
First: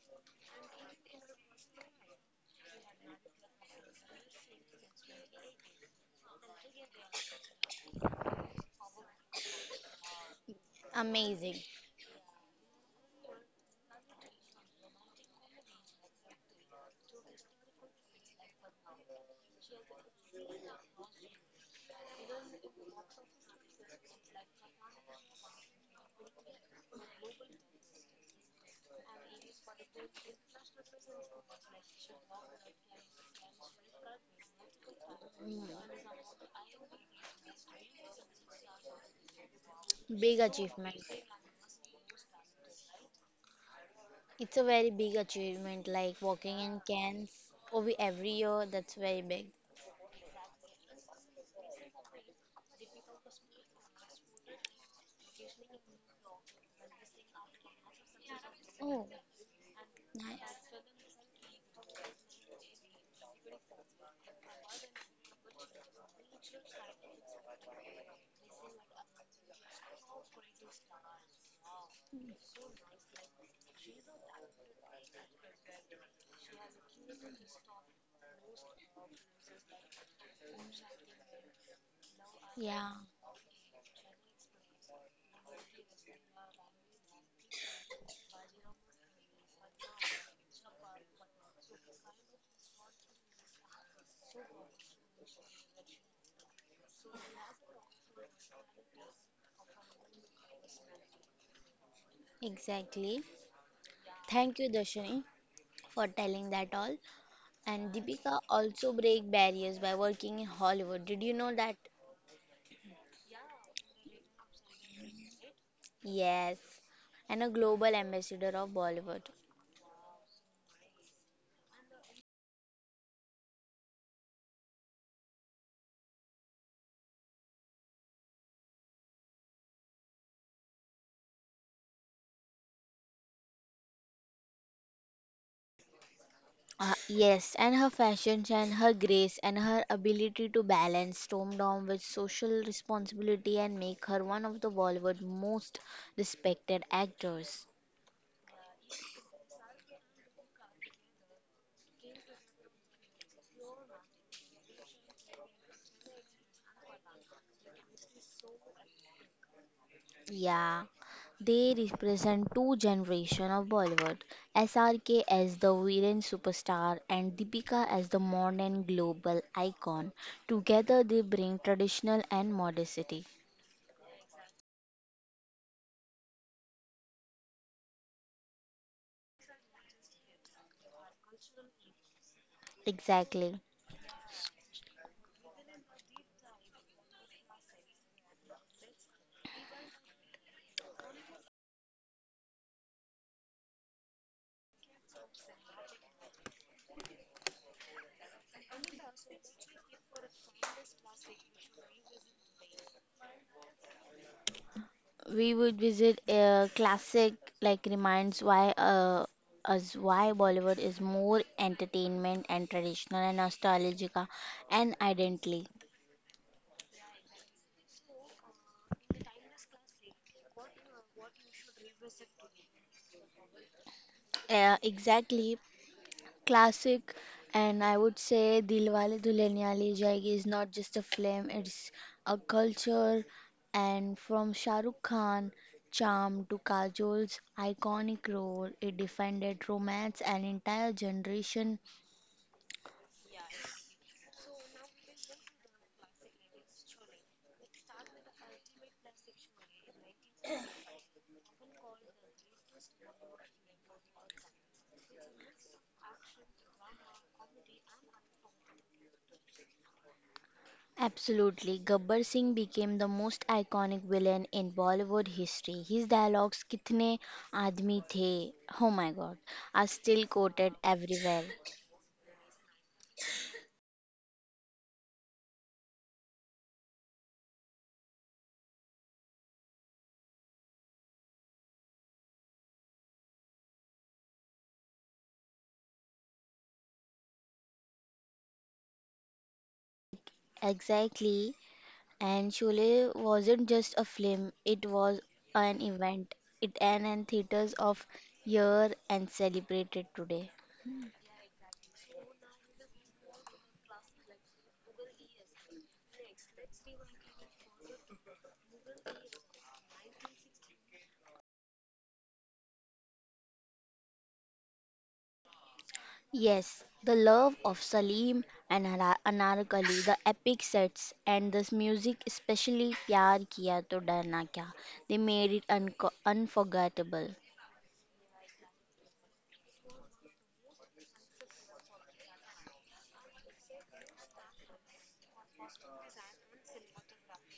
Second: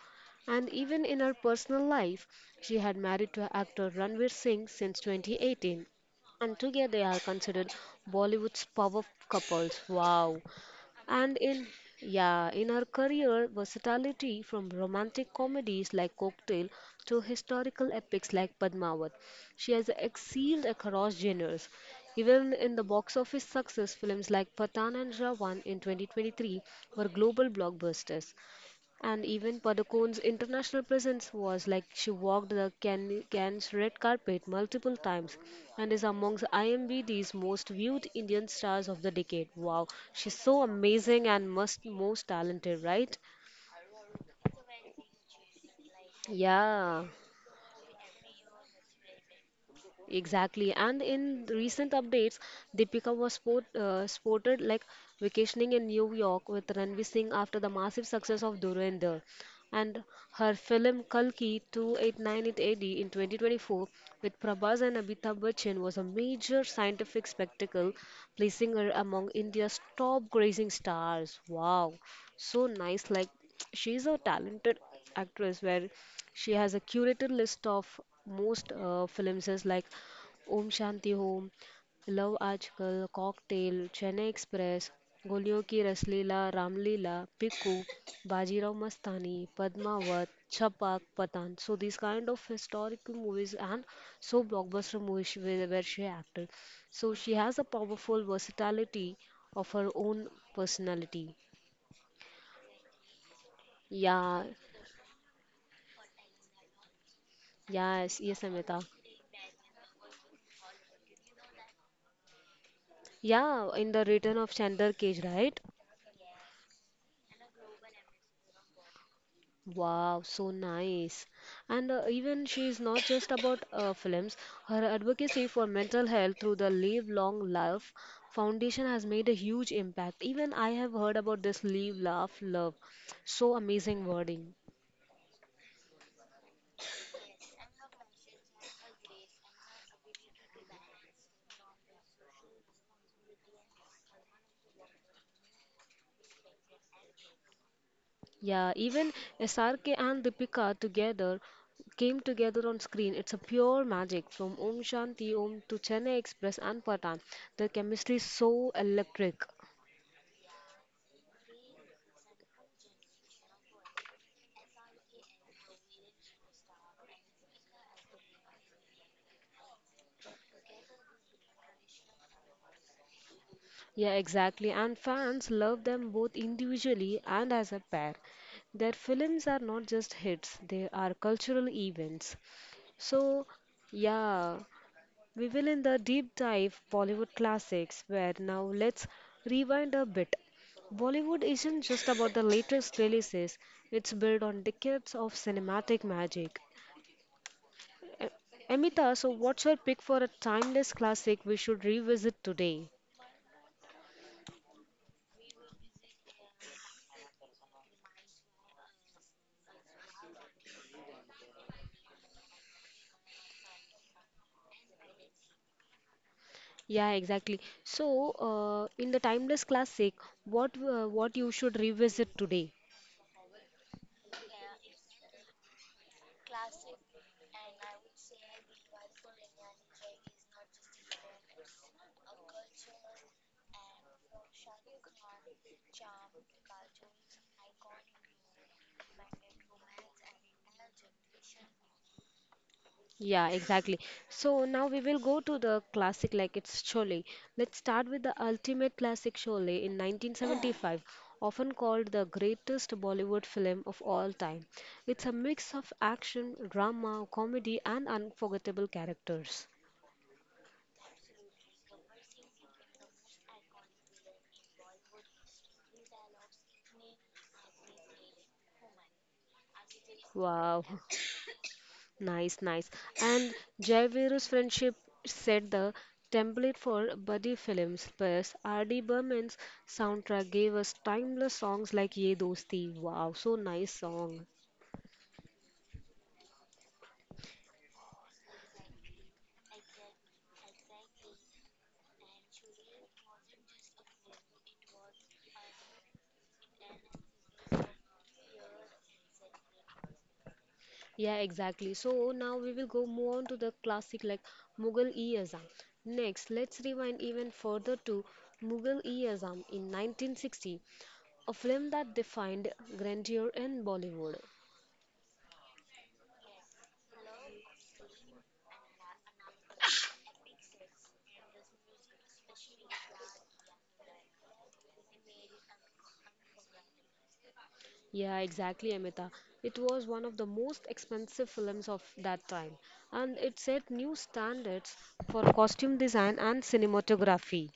[SPEAKER 1] And even in her personal life, she had married to actor Ranveer Singh since twenty eighteen. And together they are considered Bollywood's power couples. Wow. And
[SPEAKER 2] Amazing.
[SPEAKER 1] in yeah, in her career, versatility from romantic comedies like Cocktail to historical epics like Padmavat. She has excelled across genres. Even in the box office success, films like Pathan and Ravan in twenty twenty-three were global blockbusters. And even Padukone's international presence was like she walked the Can- Cannes red carpet multiple times
[SPEAKER 2] Mm,
[SPEAKER 1] and is amongst IMDb's most viewed Indian stars of the decade. Wow, she's
[SPEAKER 2] Big
[SPEAKER 1] so
[SPEAKER 2] achievement.
[SPEAKER 1] amazing and must most talented, right?
[SPEAKER 2] It's a very big achievement, like walking in
[SPEAKER 1] Yeah.
[SPEAKER 2] cans over every year. That's very big.
[SPEAKER 1] Exactly, and in the recent updates, Deepika was sport, uh, sported like vacationing in New York with Ranveer Singh after the massive success of
[SPEAKER 2] Oh,
[SPEAKER 1] Dhurandhar, and her
[SPEAKER 2] nice.
[SPEAKER 1] film Kalki twenty-eight ninety-eight A D in twenty twenty-four with Prabhas and Amitabh Bachchan was a major scientific spectacle, placing her among India's top grazing stars. Wow, so nice! Like she's a talented actress, where she has a curated list of most uh, films is like Om Shanti Home, Love આજकल,
[SPEAKER 2] Yeah,
[SPEAKER 1] Cocktail, Chennai Express, गोलियों की रसलीला, Ramlila, Piku, Bajirao Mastani, Padmavat, Chhapak, Patan. So these kind of historical movies and so blockbuster movies she- where where she acted. So she has a powerful versatility of her own personality.
[SPEAKER 2] exactly.
[SPEAKER 1] Yeah,
[SPEAKER 2] Thank you, Darshini, for telling that all. And
[SPEAKER 1] yes, yes,
[SPEAKER 2] Deepika
[SPEAKER 1] Amita.
[SPEAKER 2] also break barriers by working in Hollywood. Did you know that?
[SPEAKER 1] Yeah, in the Return of Chandler Cage, right?
[SPEAKER 2] Yes. And a global ambassador of Bollywood.
[SPEAKER 1] Wow, so nice. And uh, even she is not just about uh, films. Her advocacy for mental health through the Live Long Love Foundation has made a huge impact. Even I have heard about this Live, Laugh, Love. So amazing wording.
[SPEAKER 2] Uh, yes, and her fashion and her grace and her ability to balance Storm Down with social responsibility and make her one of the Bollywood most respected actors.
[SPEAKER 1] Yeah, even S R K and Deepika together came together on screen. It's a pure magic from Om Shanti Om to Chennai Express and Patan. The chemistry is so electric.
[SPEAKER 2] Yeah, they represent two generation of Bollywood. S R K as the Viren superstar and Deepika as the modern global icon. Together they bring traditional and modernity.
[SPEAKER 1] Yeah, exactly. And fans love them both individually and as a pair. Their films are not just hits, they are cultural events. So,
[SPEAKER 2] Exactly.
[SPEAKER 1] yeah, we will in the deep dive Bollywood classics where now let's rewind a bit. Bollywood isn't just about the latest releases, it's built on decades of cinematic magic. A- Amita, so what's your pick for a timeless classic we should revisit today?
[SPEAKER 2] We would visit a classic like reminds why uh, us why Bollywood is more entertainment and traditional and nostalgic and identity.
[SPEAKER 1] Yeah, exactly. So, uh, in the timeless classic, what uh, what you should revisit today?
[SPEAKER 2] Uh, exactly, classic and I would say Dilwale Dulhaniya Le Jayegi is not just a film, it's a culture, and from Shah Rukh Khan charm to Kajol's iconic role, it defined that romance an entire generation.
[SPEAKER 1] Yeah, exactly. So now we will go to the classic like it's Sholay. Let's start with the ultimate classic Sholay in nineteen seventy-five, often called the greatest Bollywood film of all time. It's a mix of action, drama, comedy, and unforgettable characters.
[SPEAKER 2] Absolutely, Gabbar Singh became the most iconic villain in Bollywood history. His dialogues, kitne aadmi the, oh my god, are still quoted
[SPEAKER 1] Wow.
[SPEAKER 2] everywhere
[SPEAKER 1] Nice, nice. And Jai Veeru's friendship set the template for buddy films, whereas R D. Burman's soundtrack gave us timeless songs like Ye Dosti. Wow, so nice song.
[SPEAKER 2] exactly. And Sholay wasn't just a film, it was an event. It an and theaters of year and celebrated today.
[SPEAKER 1] Yeah, exactly. So now we will go move on to the classic like Mughal-e Azam. Next, let's rewind even further to Mughal-e Azam in nineteen sixty, a film that defined grandeur in Bollywood.
[SPEAKER 2] Yes, the love of Salim and Ana- Anarkali, the epic sets and this music, especially Pyar Kiya To Darna Kya, they made it unco- unforgettable.
[SPEAKER 1] Yeah, exactly, Amita. It was one of the most expensive films of that time, and it set new standards for costume design and cinematography.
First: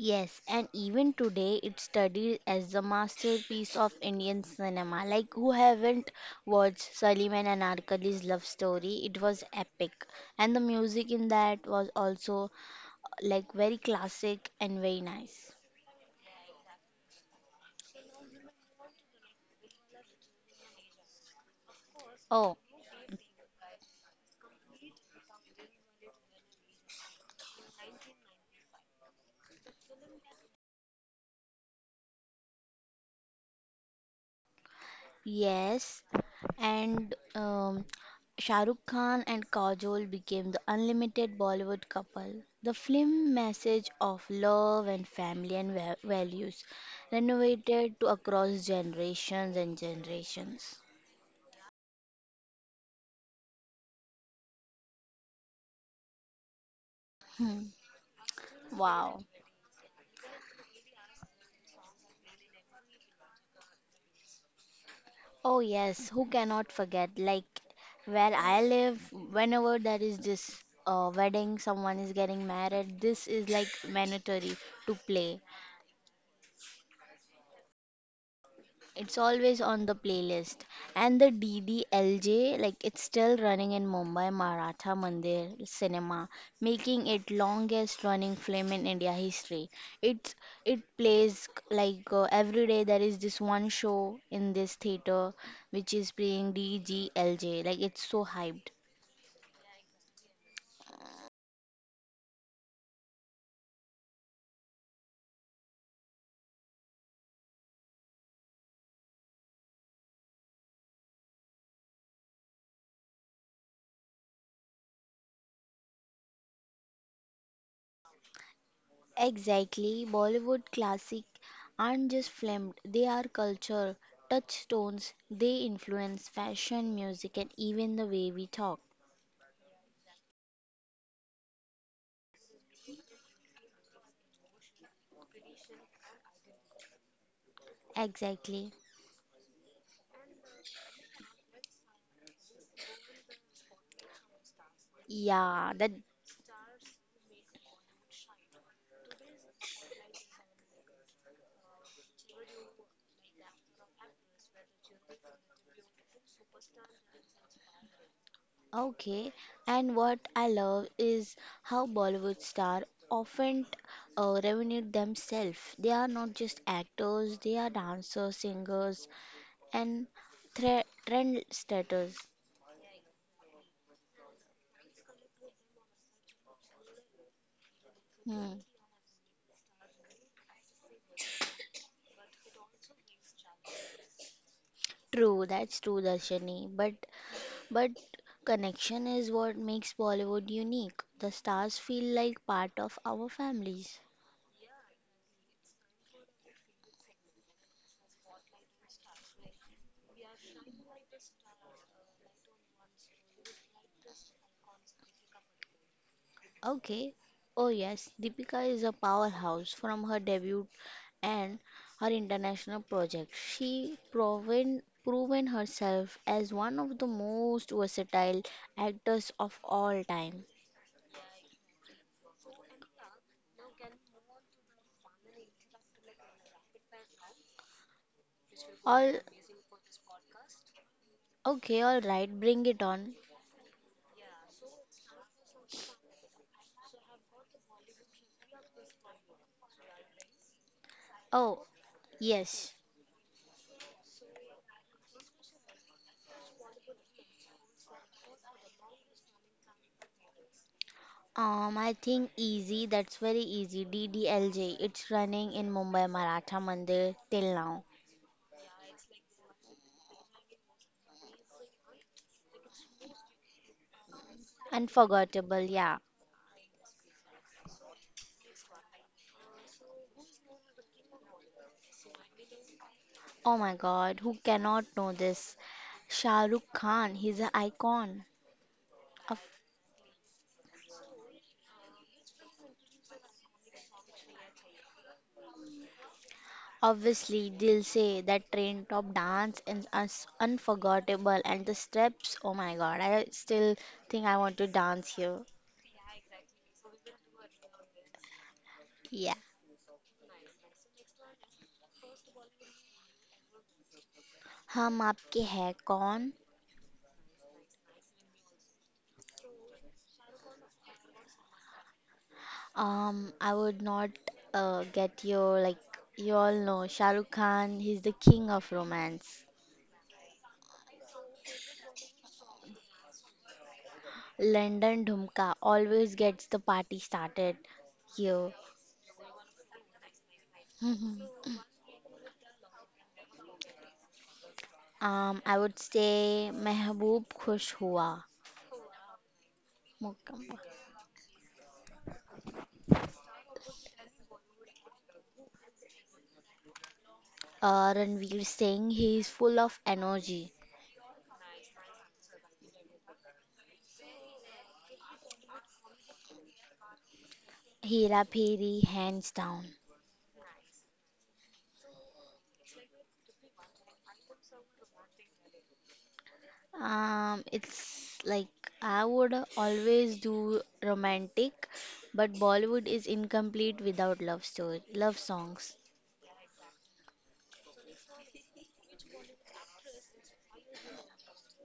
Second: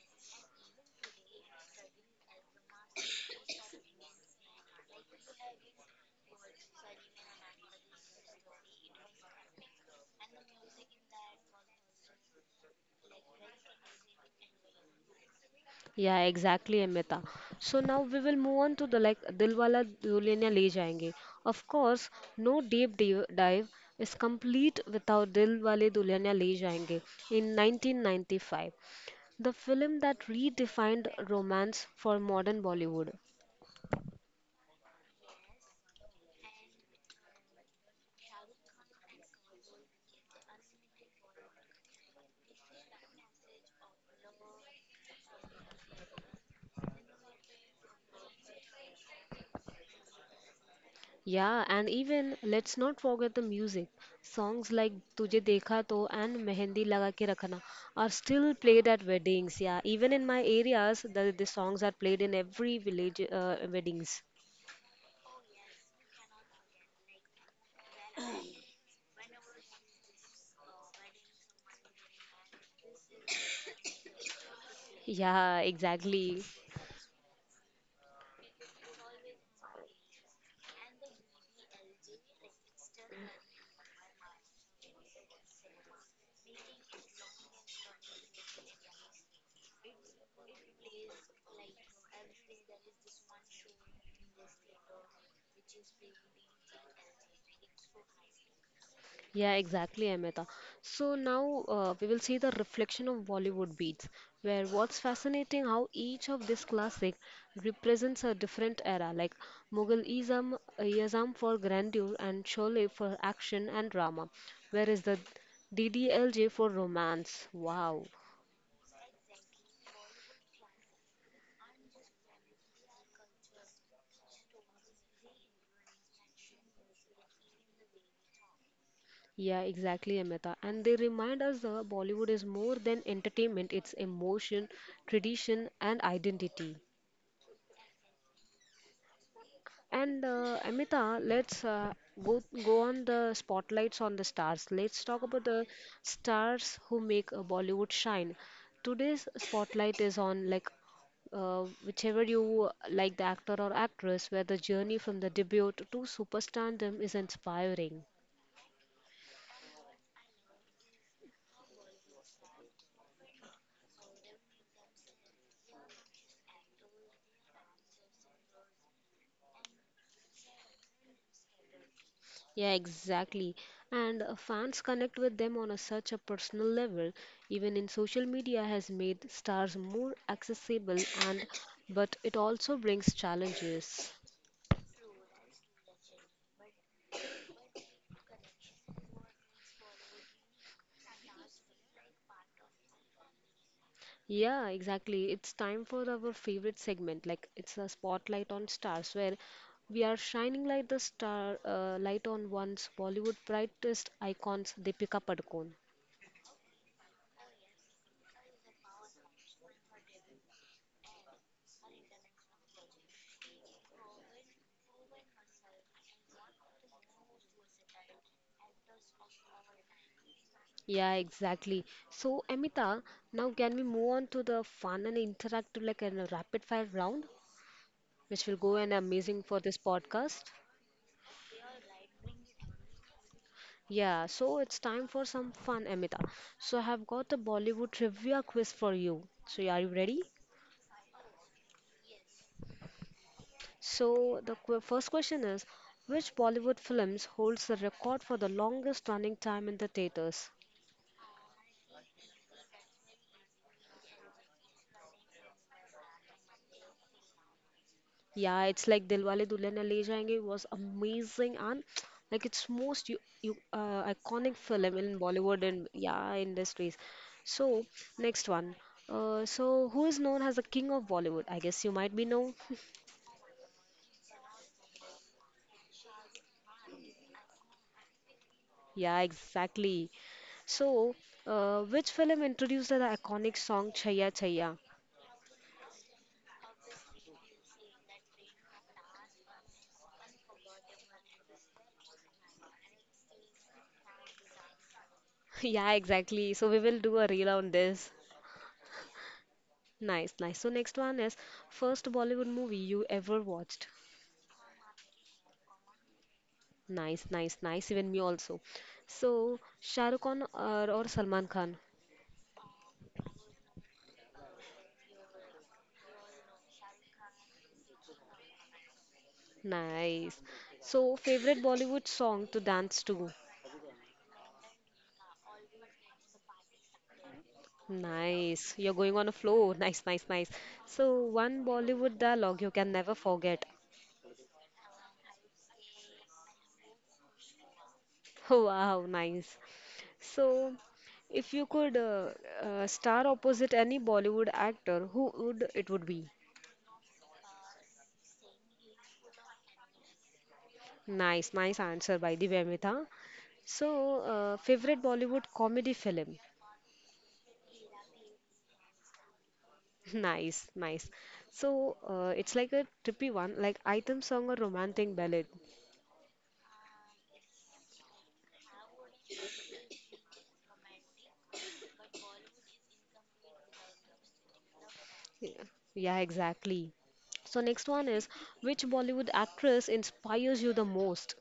[SPEAKER 2] Yes, and even today it's studied as a masterpiece of Indian cinema. Like who haven't watched Sullivan and Anarkali's love story? It was epic, and the music in that was also like very classic and very nice.
[SPEAKER 1] Yeah, exactly, Amita. So now we will move on to the like Dilwala Dulhania Le Jayenge. Of course,
[SPEAKER 2] Oh,
[SPEAKER 1] no deep dive dive is complete without Dilwale Dulhania Le Jayenge in nineteen ninety-five, the film that redefined romance for modern Bollywood.
[SPEAKER 2] yes, and um, Shah Rukh Khan and Kajol became the unlimited Bollywood couple. The film message of love and family and va- values renovated to across generations and generations.
[SPEAKER 1] Yeah, and even let's not forget the music. Songs like Tujhe Dekha To and Mehendi Laga Ke
[SPEAKER 2] Hmm.
[SPEAKER 1] Rakhna are still played
[SPEAKER 2] Wow.
[SPEAKER 1] at weddings. Yeah, even in my areas, the, the songs are played in every village uh, weddings.
[SPEAKER 2] Oh yes, who cannot forget? Like where I live, whenever there is this uh, wedding, someone is getting married. This is like mandatory to play.
[SPEAKER 1] Yeah, exactly.
[SPEAKER 2] It's always on the playlist. And the D D L J, like it's still running in Mumbai Maratha Mandir cinema, making it longest running film in India history. It's it plays like uh, every day. There is this one show in this theater which is playing D D L J. Like it's so hyped.
[SPEAKER 1] Yeah, exactly, Amita. So now uh, we will see the reflection of Bollywood beats, where what's fascinating how each of this classic represents a different era, like Mughal-ism, Iyazam for grandeur and Sholay for action and drama, whereas the D D L J for romance. Wow.
[SPEAKER 2] Exactly, Bollywood classic aren't just filmed, they are culture touchstones. They influence fashion, music, and even the way we talk.
[SPEAKER 1] Yeah, exactly, Amita. And they remind us that Bollywood is more than entertainment, it's emotion, tradition, and identity.
[SPEAKER 2] Exactly.
[SPEAKER 1] And uh, Amita, let's uh, go go on the spotlights on the stars. Let's talk
[SPEAKER 2] Yeah,
[SPEAKER 1] about
[SPEAKER 2] that
[SPEAKER 1] the stars who make uh, Bollywood shine. Today's spotlight is on like uh, whichever you like the actor or actress, where the journey from the debut to superstardom is inspiring.
[SPEAKER 2] Okay. And what I love is how Bollywood star often uh, revenue themselves. They are not just actors, they are dancers, singers, and thre trend setters.
[SPEAKER 1] Yeah, exactly. And uh, fans connect with them on a such a personal level. Even in social
[SPEAKER 2] Hmm.
[SPEAKER 1] media has made stars more accessible and but it also brings challenges.
[SPEAKER 2] True, that's true, Darshani. But but connection is what makes Bollywood unique. The stars feel like part of our families.
[SPEAKER 1] Yeah, exactly. It's time for our favorite segment. Like it's a spotlight on stars where we are shining light the star uh, light on once Bollywood brightest icons Deepika Padukone.
[SPEAKER 2] Okay. Oh yes, Deepika is a powerhouse from her debut and her international projects. She proven proven herself as one of the most versatile actors of all time.
[SPEAKER 1] Yeah, exactly. So, Amita, now can we move on to the fun and interactive, like a rapid fire round, which will go and amazing
[SPEAKER 2] All
[SPEAKER 1] for this podcast?
[SPEAKER 2] okay, all right, bring it on.
[SPEAKER 1] Yeah, so it's time for some fun, Amita. So, I have got the Bollywood trivia quiz for you. So, yeah, are you ready?
[SPEAKER 2] Oh, yes.
[SPEAKER 1] So, the qu first question is, which Bollywood films holds the record for the longest running time in the theaters?
[SPEAKER 2] Um, I think easy, that's very easy. D D L J, it's running in Mumbai Maratha Mandir till now.
[SPEAKER 1] Yeah, it's like Dilwale Dulhania Le Jayenge was amazing and like it's most you, you uh, iconic film in
[SPEAKER 2] Unforgettable,
[SPEAKER 1] Bollywood
[SPEAKER 2] yeah.
[SPEAKER 1] and yeah industries. So next one. Uh, so who is known as the king of Bollywood? I guess you might be know.
[SPEAKER 2] Oh my god, who cannot know this? Shah Rukh Khan, he's an icon.
[SPEAKER 1] Yeah,
[SPEAKER 2] A
[SPEAKER 1] exactly. So uh, which film introduced the iconic song Chaya Chaya?
[SPEAKER 2] obviously, they'll say that train top dance is us unforgettable and the steps. Oh my god, I still think I want to dance here.
[SPEAKER 1] Yeah, exactly. So we will do a reel on this.
[SPEAKER 2] Yeah.
[SPEAKER 1] Nice, nice. So next one is first Bollywood movie you ever watched.
[SPEAKER 2] हम आपके है कौन?
[SPEAKER 1] Nice, nice, nice. Even me also. So, Shah Rukh Khan or, or Salman Khan?
[SPEAKER 2] Um, I would not uh, get your, like you all know Shahrukh Khan. He's the king of romance.
[SPEAKER 1] Nice. So, favorite Bollywood song to dance to?
[SPEAKER 2] London Dhumka always gets the party started here.
[SPEAKER 1] Nice. You're going on a flow. Nice, nice, nice. So, one Bollywood dialogue you can never forget.
[SPEAKER 2] um, I would say Mehboob Khush
[SPEAKER 1] Wow, nice.
[SPEAKER 2] Hua.
[SPEAKER 1] So, if you could uh, uh, star opposite any Bollywood actor, who would it would be?
[SPEAKER 2] Uh, Ranveer Singh, he is full of energy.
[SPEAKER 1] Nice, nice answer by the way, Amita. So, uh, favorite Bollywood comedy film?
[SPEAKER 2] Hera Phiri, hands down.
[SPEAKER 1] Nice, nice. So uh, it's like a trippy one, like item song or romantic ballad.
[SPEAKER 2] Um, it's like I would always do romantic, but Bollywood is incomplete without love story, love songs.
[SPEAKER 1] Yeah, yeah, exactly. So next one is which Bollywood actress inspires you the most?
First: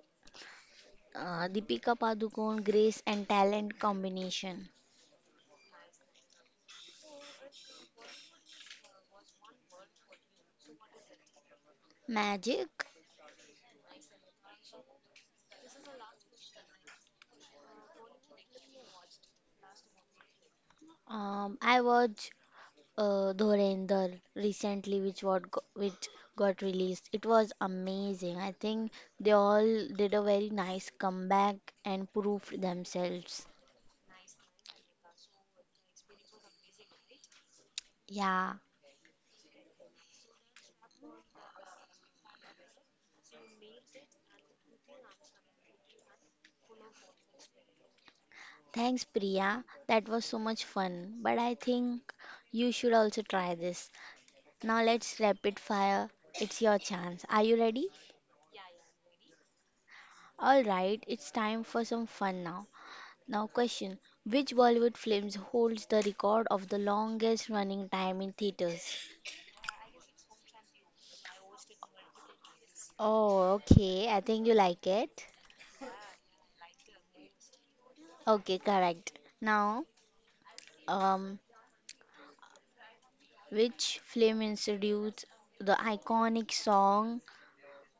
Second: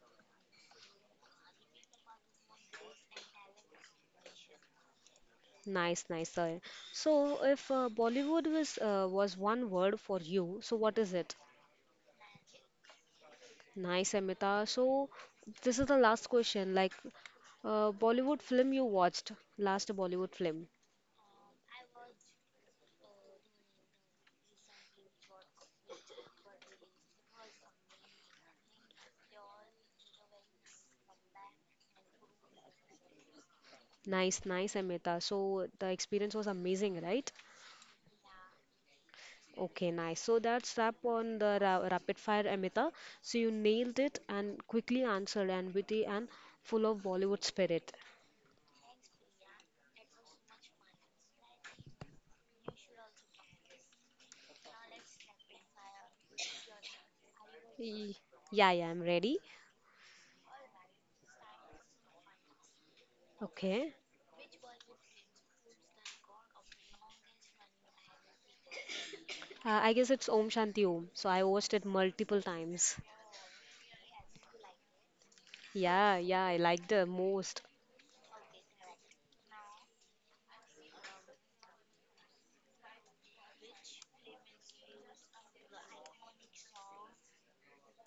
[SPEAKER 2] Uh, Deepika Padukone, grace and talent combination.
[SPEAKER 1] Nice, nice, sir. So if uh, Bollywood was uh, was one word for you, so what is it?
[SPEAKER 2] Magic.
[SPEAKER 1] Nice, Amita. So this is the last question. Like uh, Bollywood film you watched, last Bollywood film.
[SPEAKER 2] Um, I watch uh, Dhurandhar recently, which what go- which got released. It was amazing. I think they all did a very nice comeback and proved themselves.
[SPEAKER 1] Nice, nice, Amita. So the experience was amazing, right?
[SPEAKER 2] Yeah.
[SPEAKER 1] Okay, nice. So that's wrap on the ra rapid fire, Amita. So you nailed it and quickly answered and witty and full of Bollywood spirit.
[SPEAKER 2] Thanks, Priya. That was so much fun. But I think you should also try this. Now let's rapid fire. It's your chance. Are you ready?
[SPEAKER 1] Ye- Yeah, yeah, I'm ready.
[SPEAKER 2] All right. It's time for some fun now. Now,
[SPEAKER 1] Okay.
[SPEAKER 2] question: which Bollywood films holds the record of the longest running time in theaters?
[SPEAKER 1] Uh, I guess it's Om Shanti Om. So I watched it multiple times.
[SPEAKER 2] Oh, okay. I think you like it.
[SPEAKER 1] Yeah, yeah, I like the most.
[SPEAKER 2] Okay, correct. Now, um, which film introduced the iconic song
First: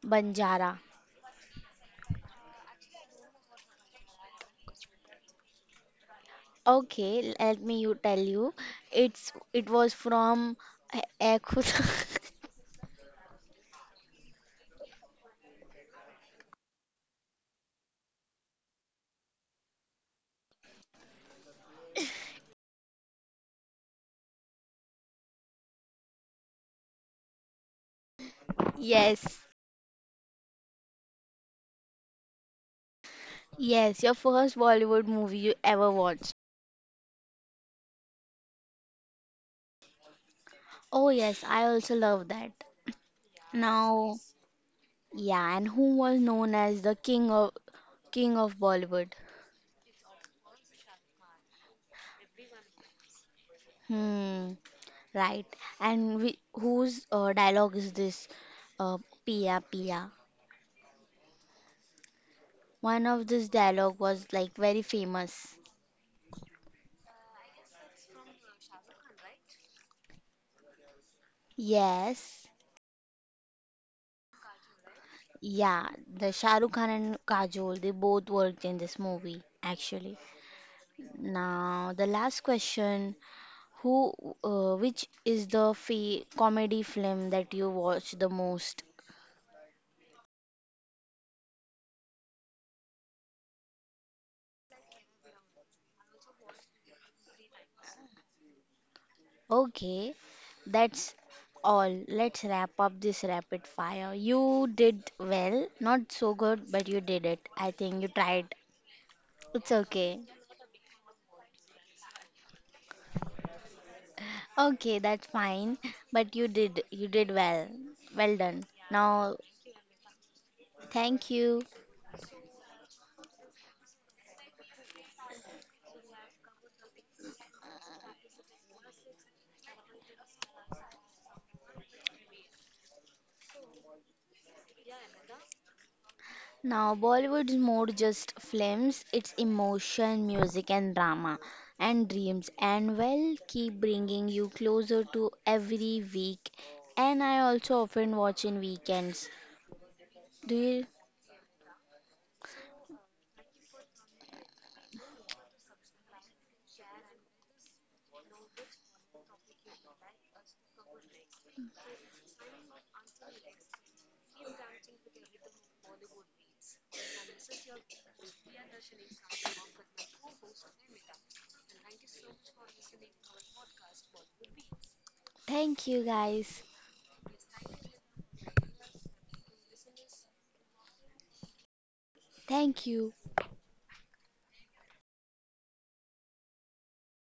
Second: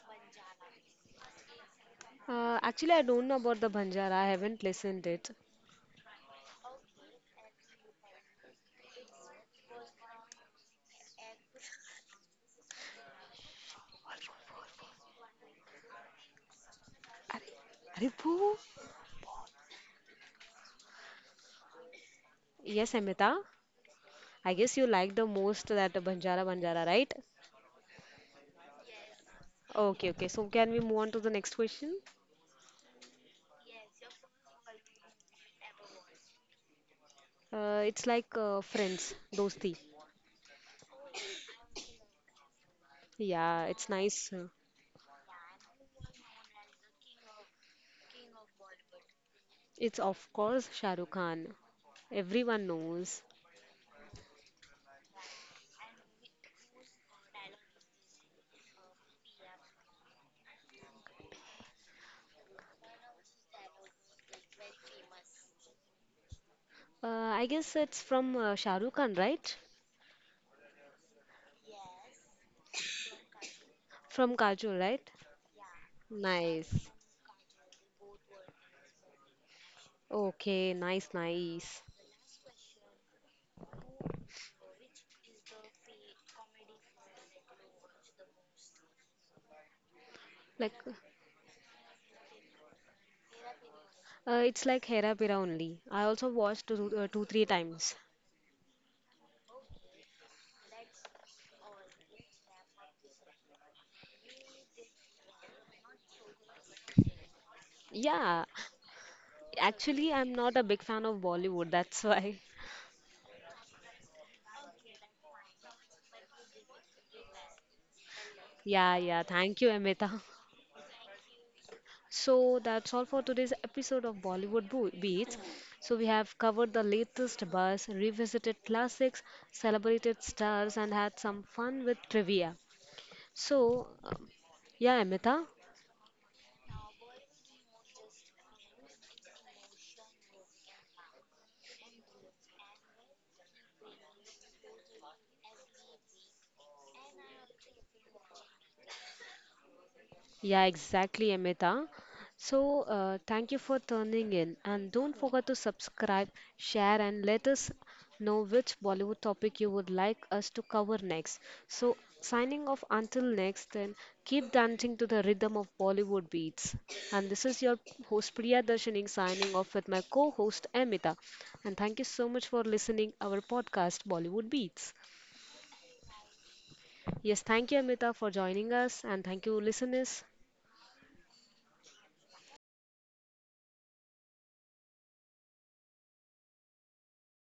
[SPEAKER 2] Banjara?
[SPEAKER 1] Uh, actually, I don't know about the Banjara. I haven't listened it.
[SPEAKER 2] Okay, let me you tell you. It's it was from A- A Khud-
[SPEAKER 1] Are, are boo. Yes, Amita. I guess you like the most that Banjara Banjara, right?
[SPEAKER 2] Yes,
[SPEAKER 1] Okay, okay. So can we move on to the next question?
[SPEAKER 2] yes, your first Bollywood movie you ever watched.
[SPEAKER 1] Uh, it's like uh, friends, dosti.
[SPEAKER 2] Oh yes, I also love that.
[SPEAKER 1] Yeah, it's
[SPEAKER 2] Now,
[SPEAKER 1] nice.
[SPEAKER 2] yeah, and who was known as the king of king of Bollywood?
[SPEAKER 1] It's of course Shah Rukh Khan. Everyone knows.
[SPEAKER 2] Hmm. Right. And we, whose uh, dialogue is this? Uh, Pia, Pia. One of this dialogue was like very famous.
[SPEAKER 1] Uh, I guess it's from uh, Shah Rukh Khan, right?
[SPEAKER 2] Yes.
[SPEAKER 1] From Kajol, right?
[SPEAKER 2] Yeah. The Shah Rukh
[SPEAKER 1] Nice.
[SPEAKER 2] Khan and Kajol, they both worked in this movie actually.
[SPEAKER 1] Okay, nice, nice.
[SPEAKER 2] Now the last question: who, uh, which is the fa comedy film that you watch the most?
[SPEAKER 1] Like, uh, it's like Hera Pera only. I also watched two, uh, two, three times.
[SPEAKER 2] Okay, that's all. Let's wrap up this rapid fire. You did well, not so good, but you did it. I think you
[SPEAKER 1] Yeah,
[SPEAKER 2] tried. It's
[SPEAKER 1] actually,
[SPEAKER 2] okay.
[SPEAKER 1] I'm not a big fan of Bollywood. That's why.
[SPEAKER 2] Okay, that's fine. But you did you did well. Well done.
[SPEAKER 1] Yeah, yeah.
[SPEAKER 2] Now,
[SPEAKER 1] Thank you, Amita.
[SPEAKER 2] thank you.
[SPEAKER 1] So that's all for today's episode of Bollywood Bo- Beats. So we have covered the latest buzz, revisited classics, celebrated stars, and had some fun with trivia. So, um, yeah, Amita,
[SPEAKER 2] Now, Bollywood's more just films. It's emotion, music and drama and dreams. And well, keep bringing you closer to every week. And I also often watch in weekends. Do
[SPEAKER 1] yeah,
[SPEAKER 2] you?
[SPEAKER 1] exactly, Amita. So, uh, thank you for tuning in and don't forget to subscribe, share, and let us know which Bollywood topic you would like us to cover next. So, signing off until next, then keep dancing to the rhythm of Bollywood beats. And this is your host Priya Darshaning signing off with my co host Amita. And thank you so much for listening our podcast Bollywood Beats.
[SPEAKER 2] Thank you, guys.
[SPEAKER 1] Yes, thank you Amita for joining us and thank you listeners.
[SPEAKER 2] Thank you.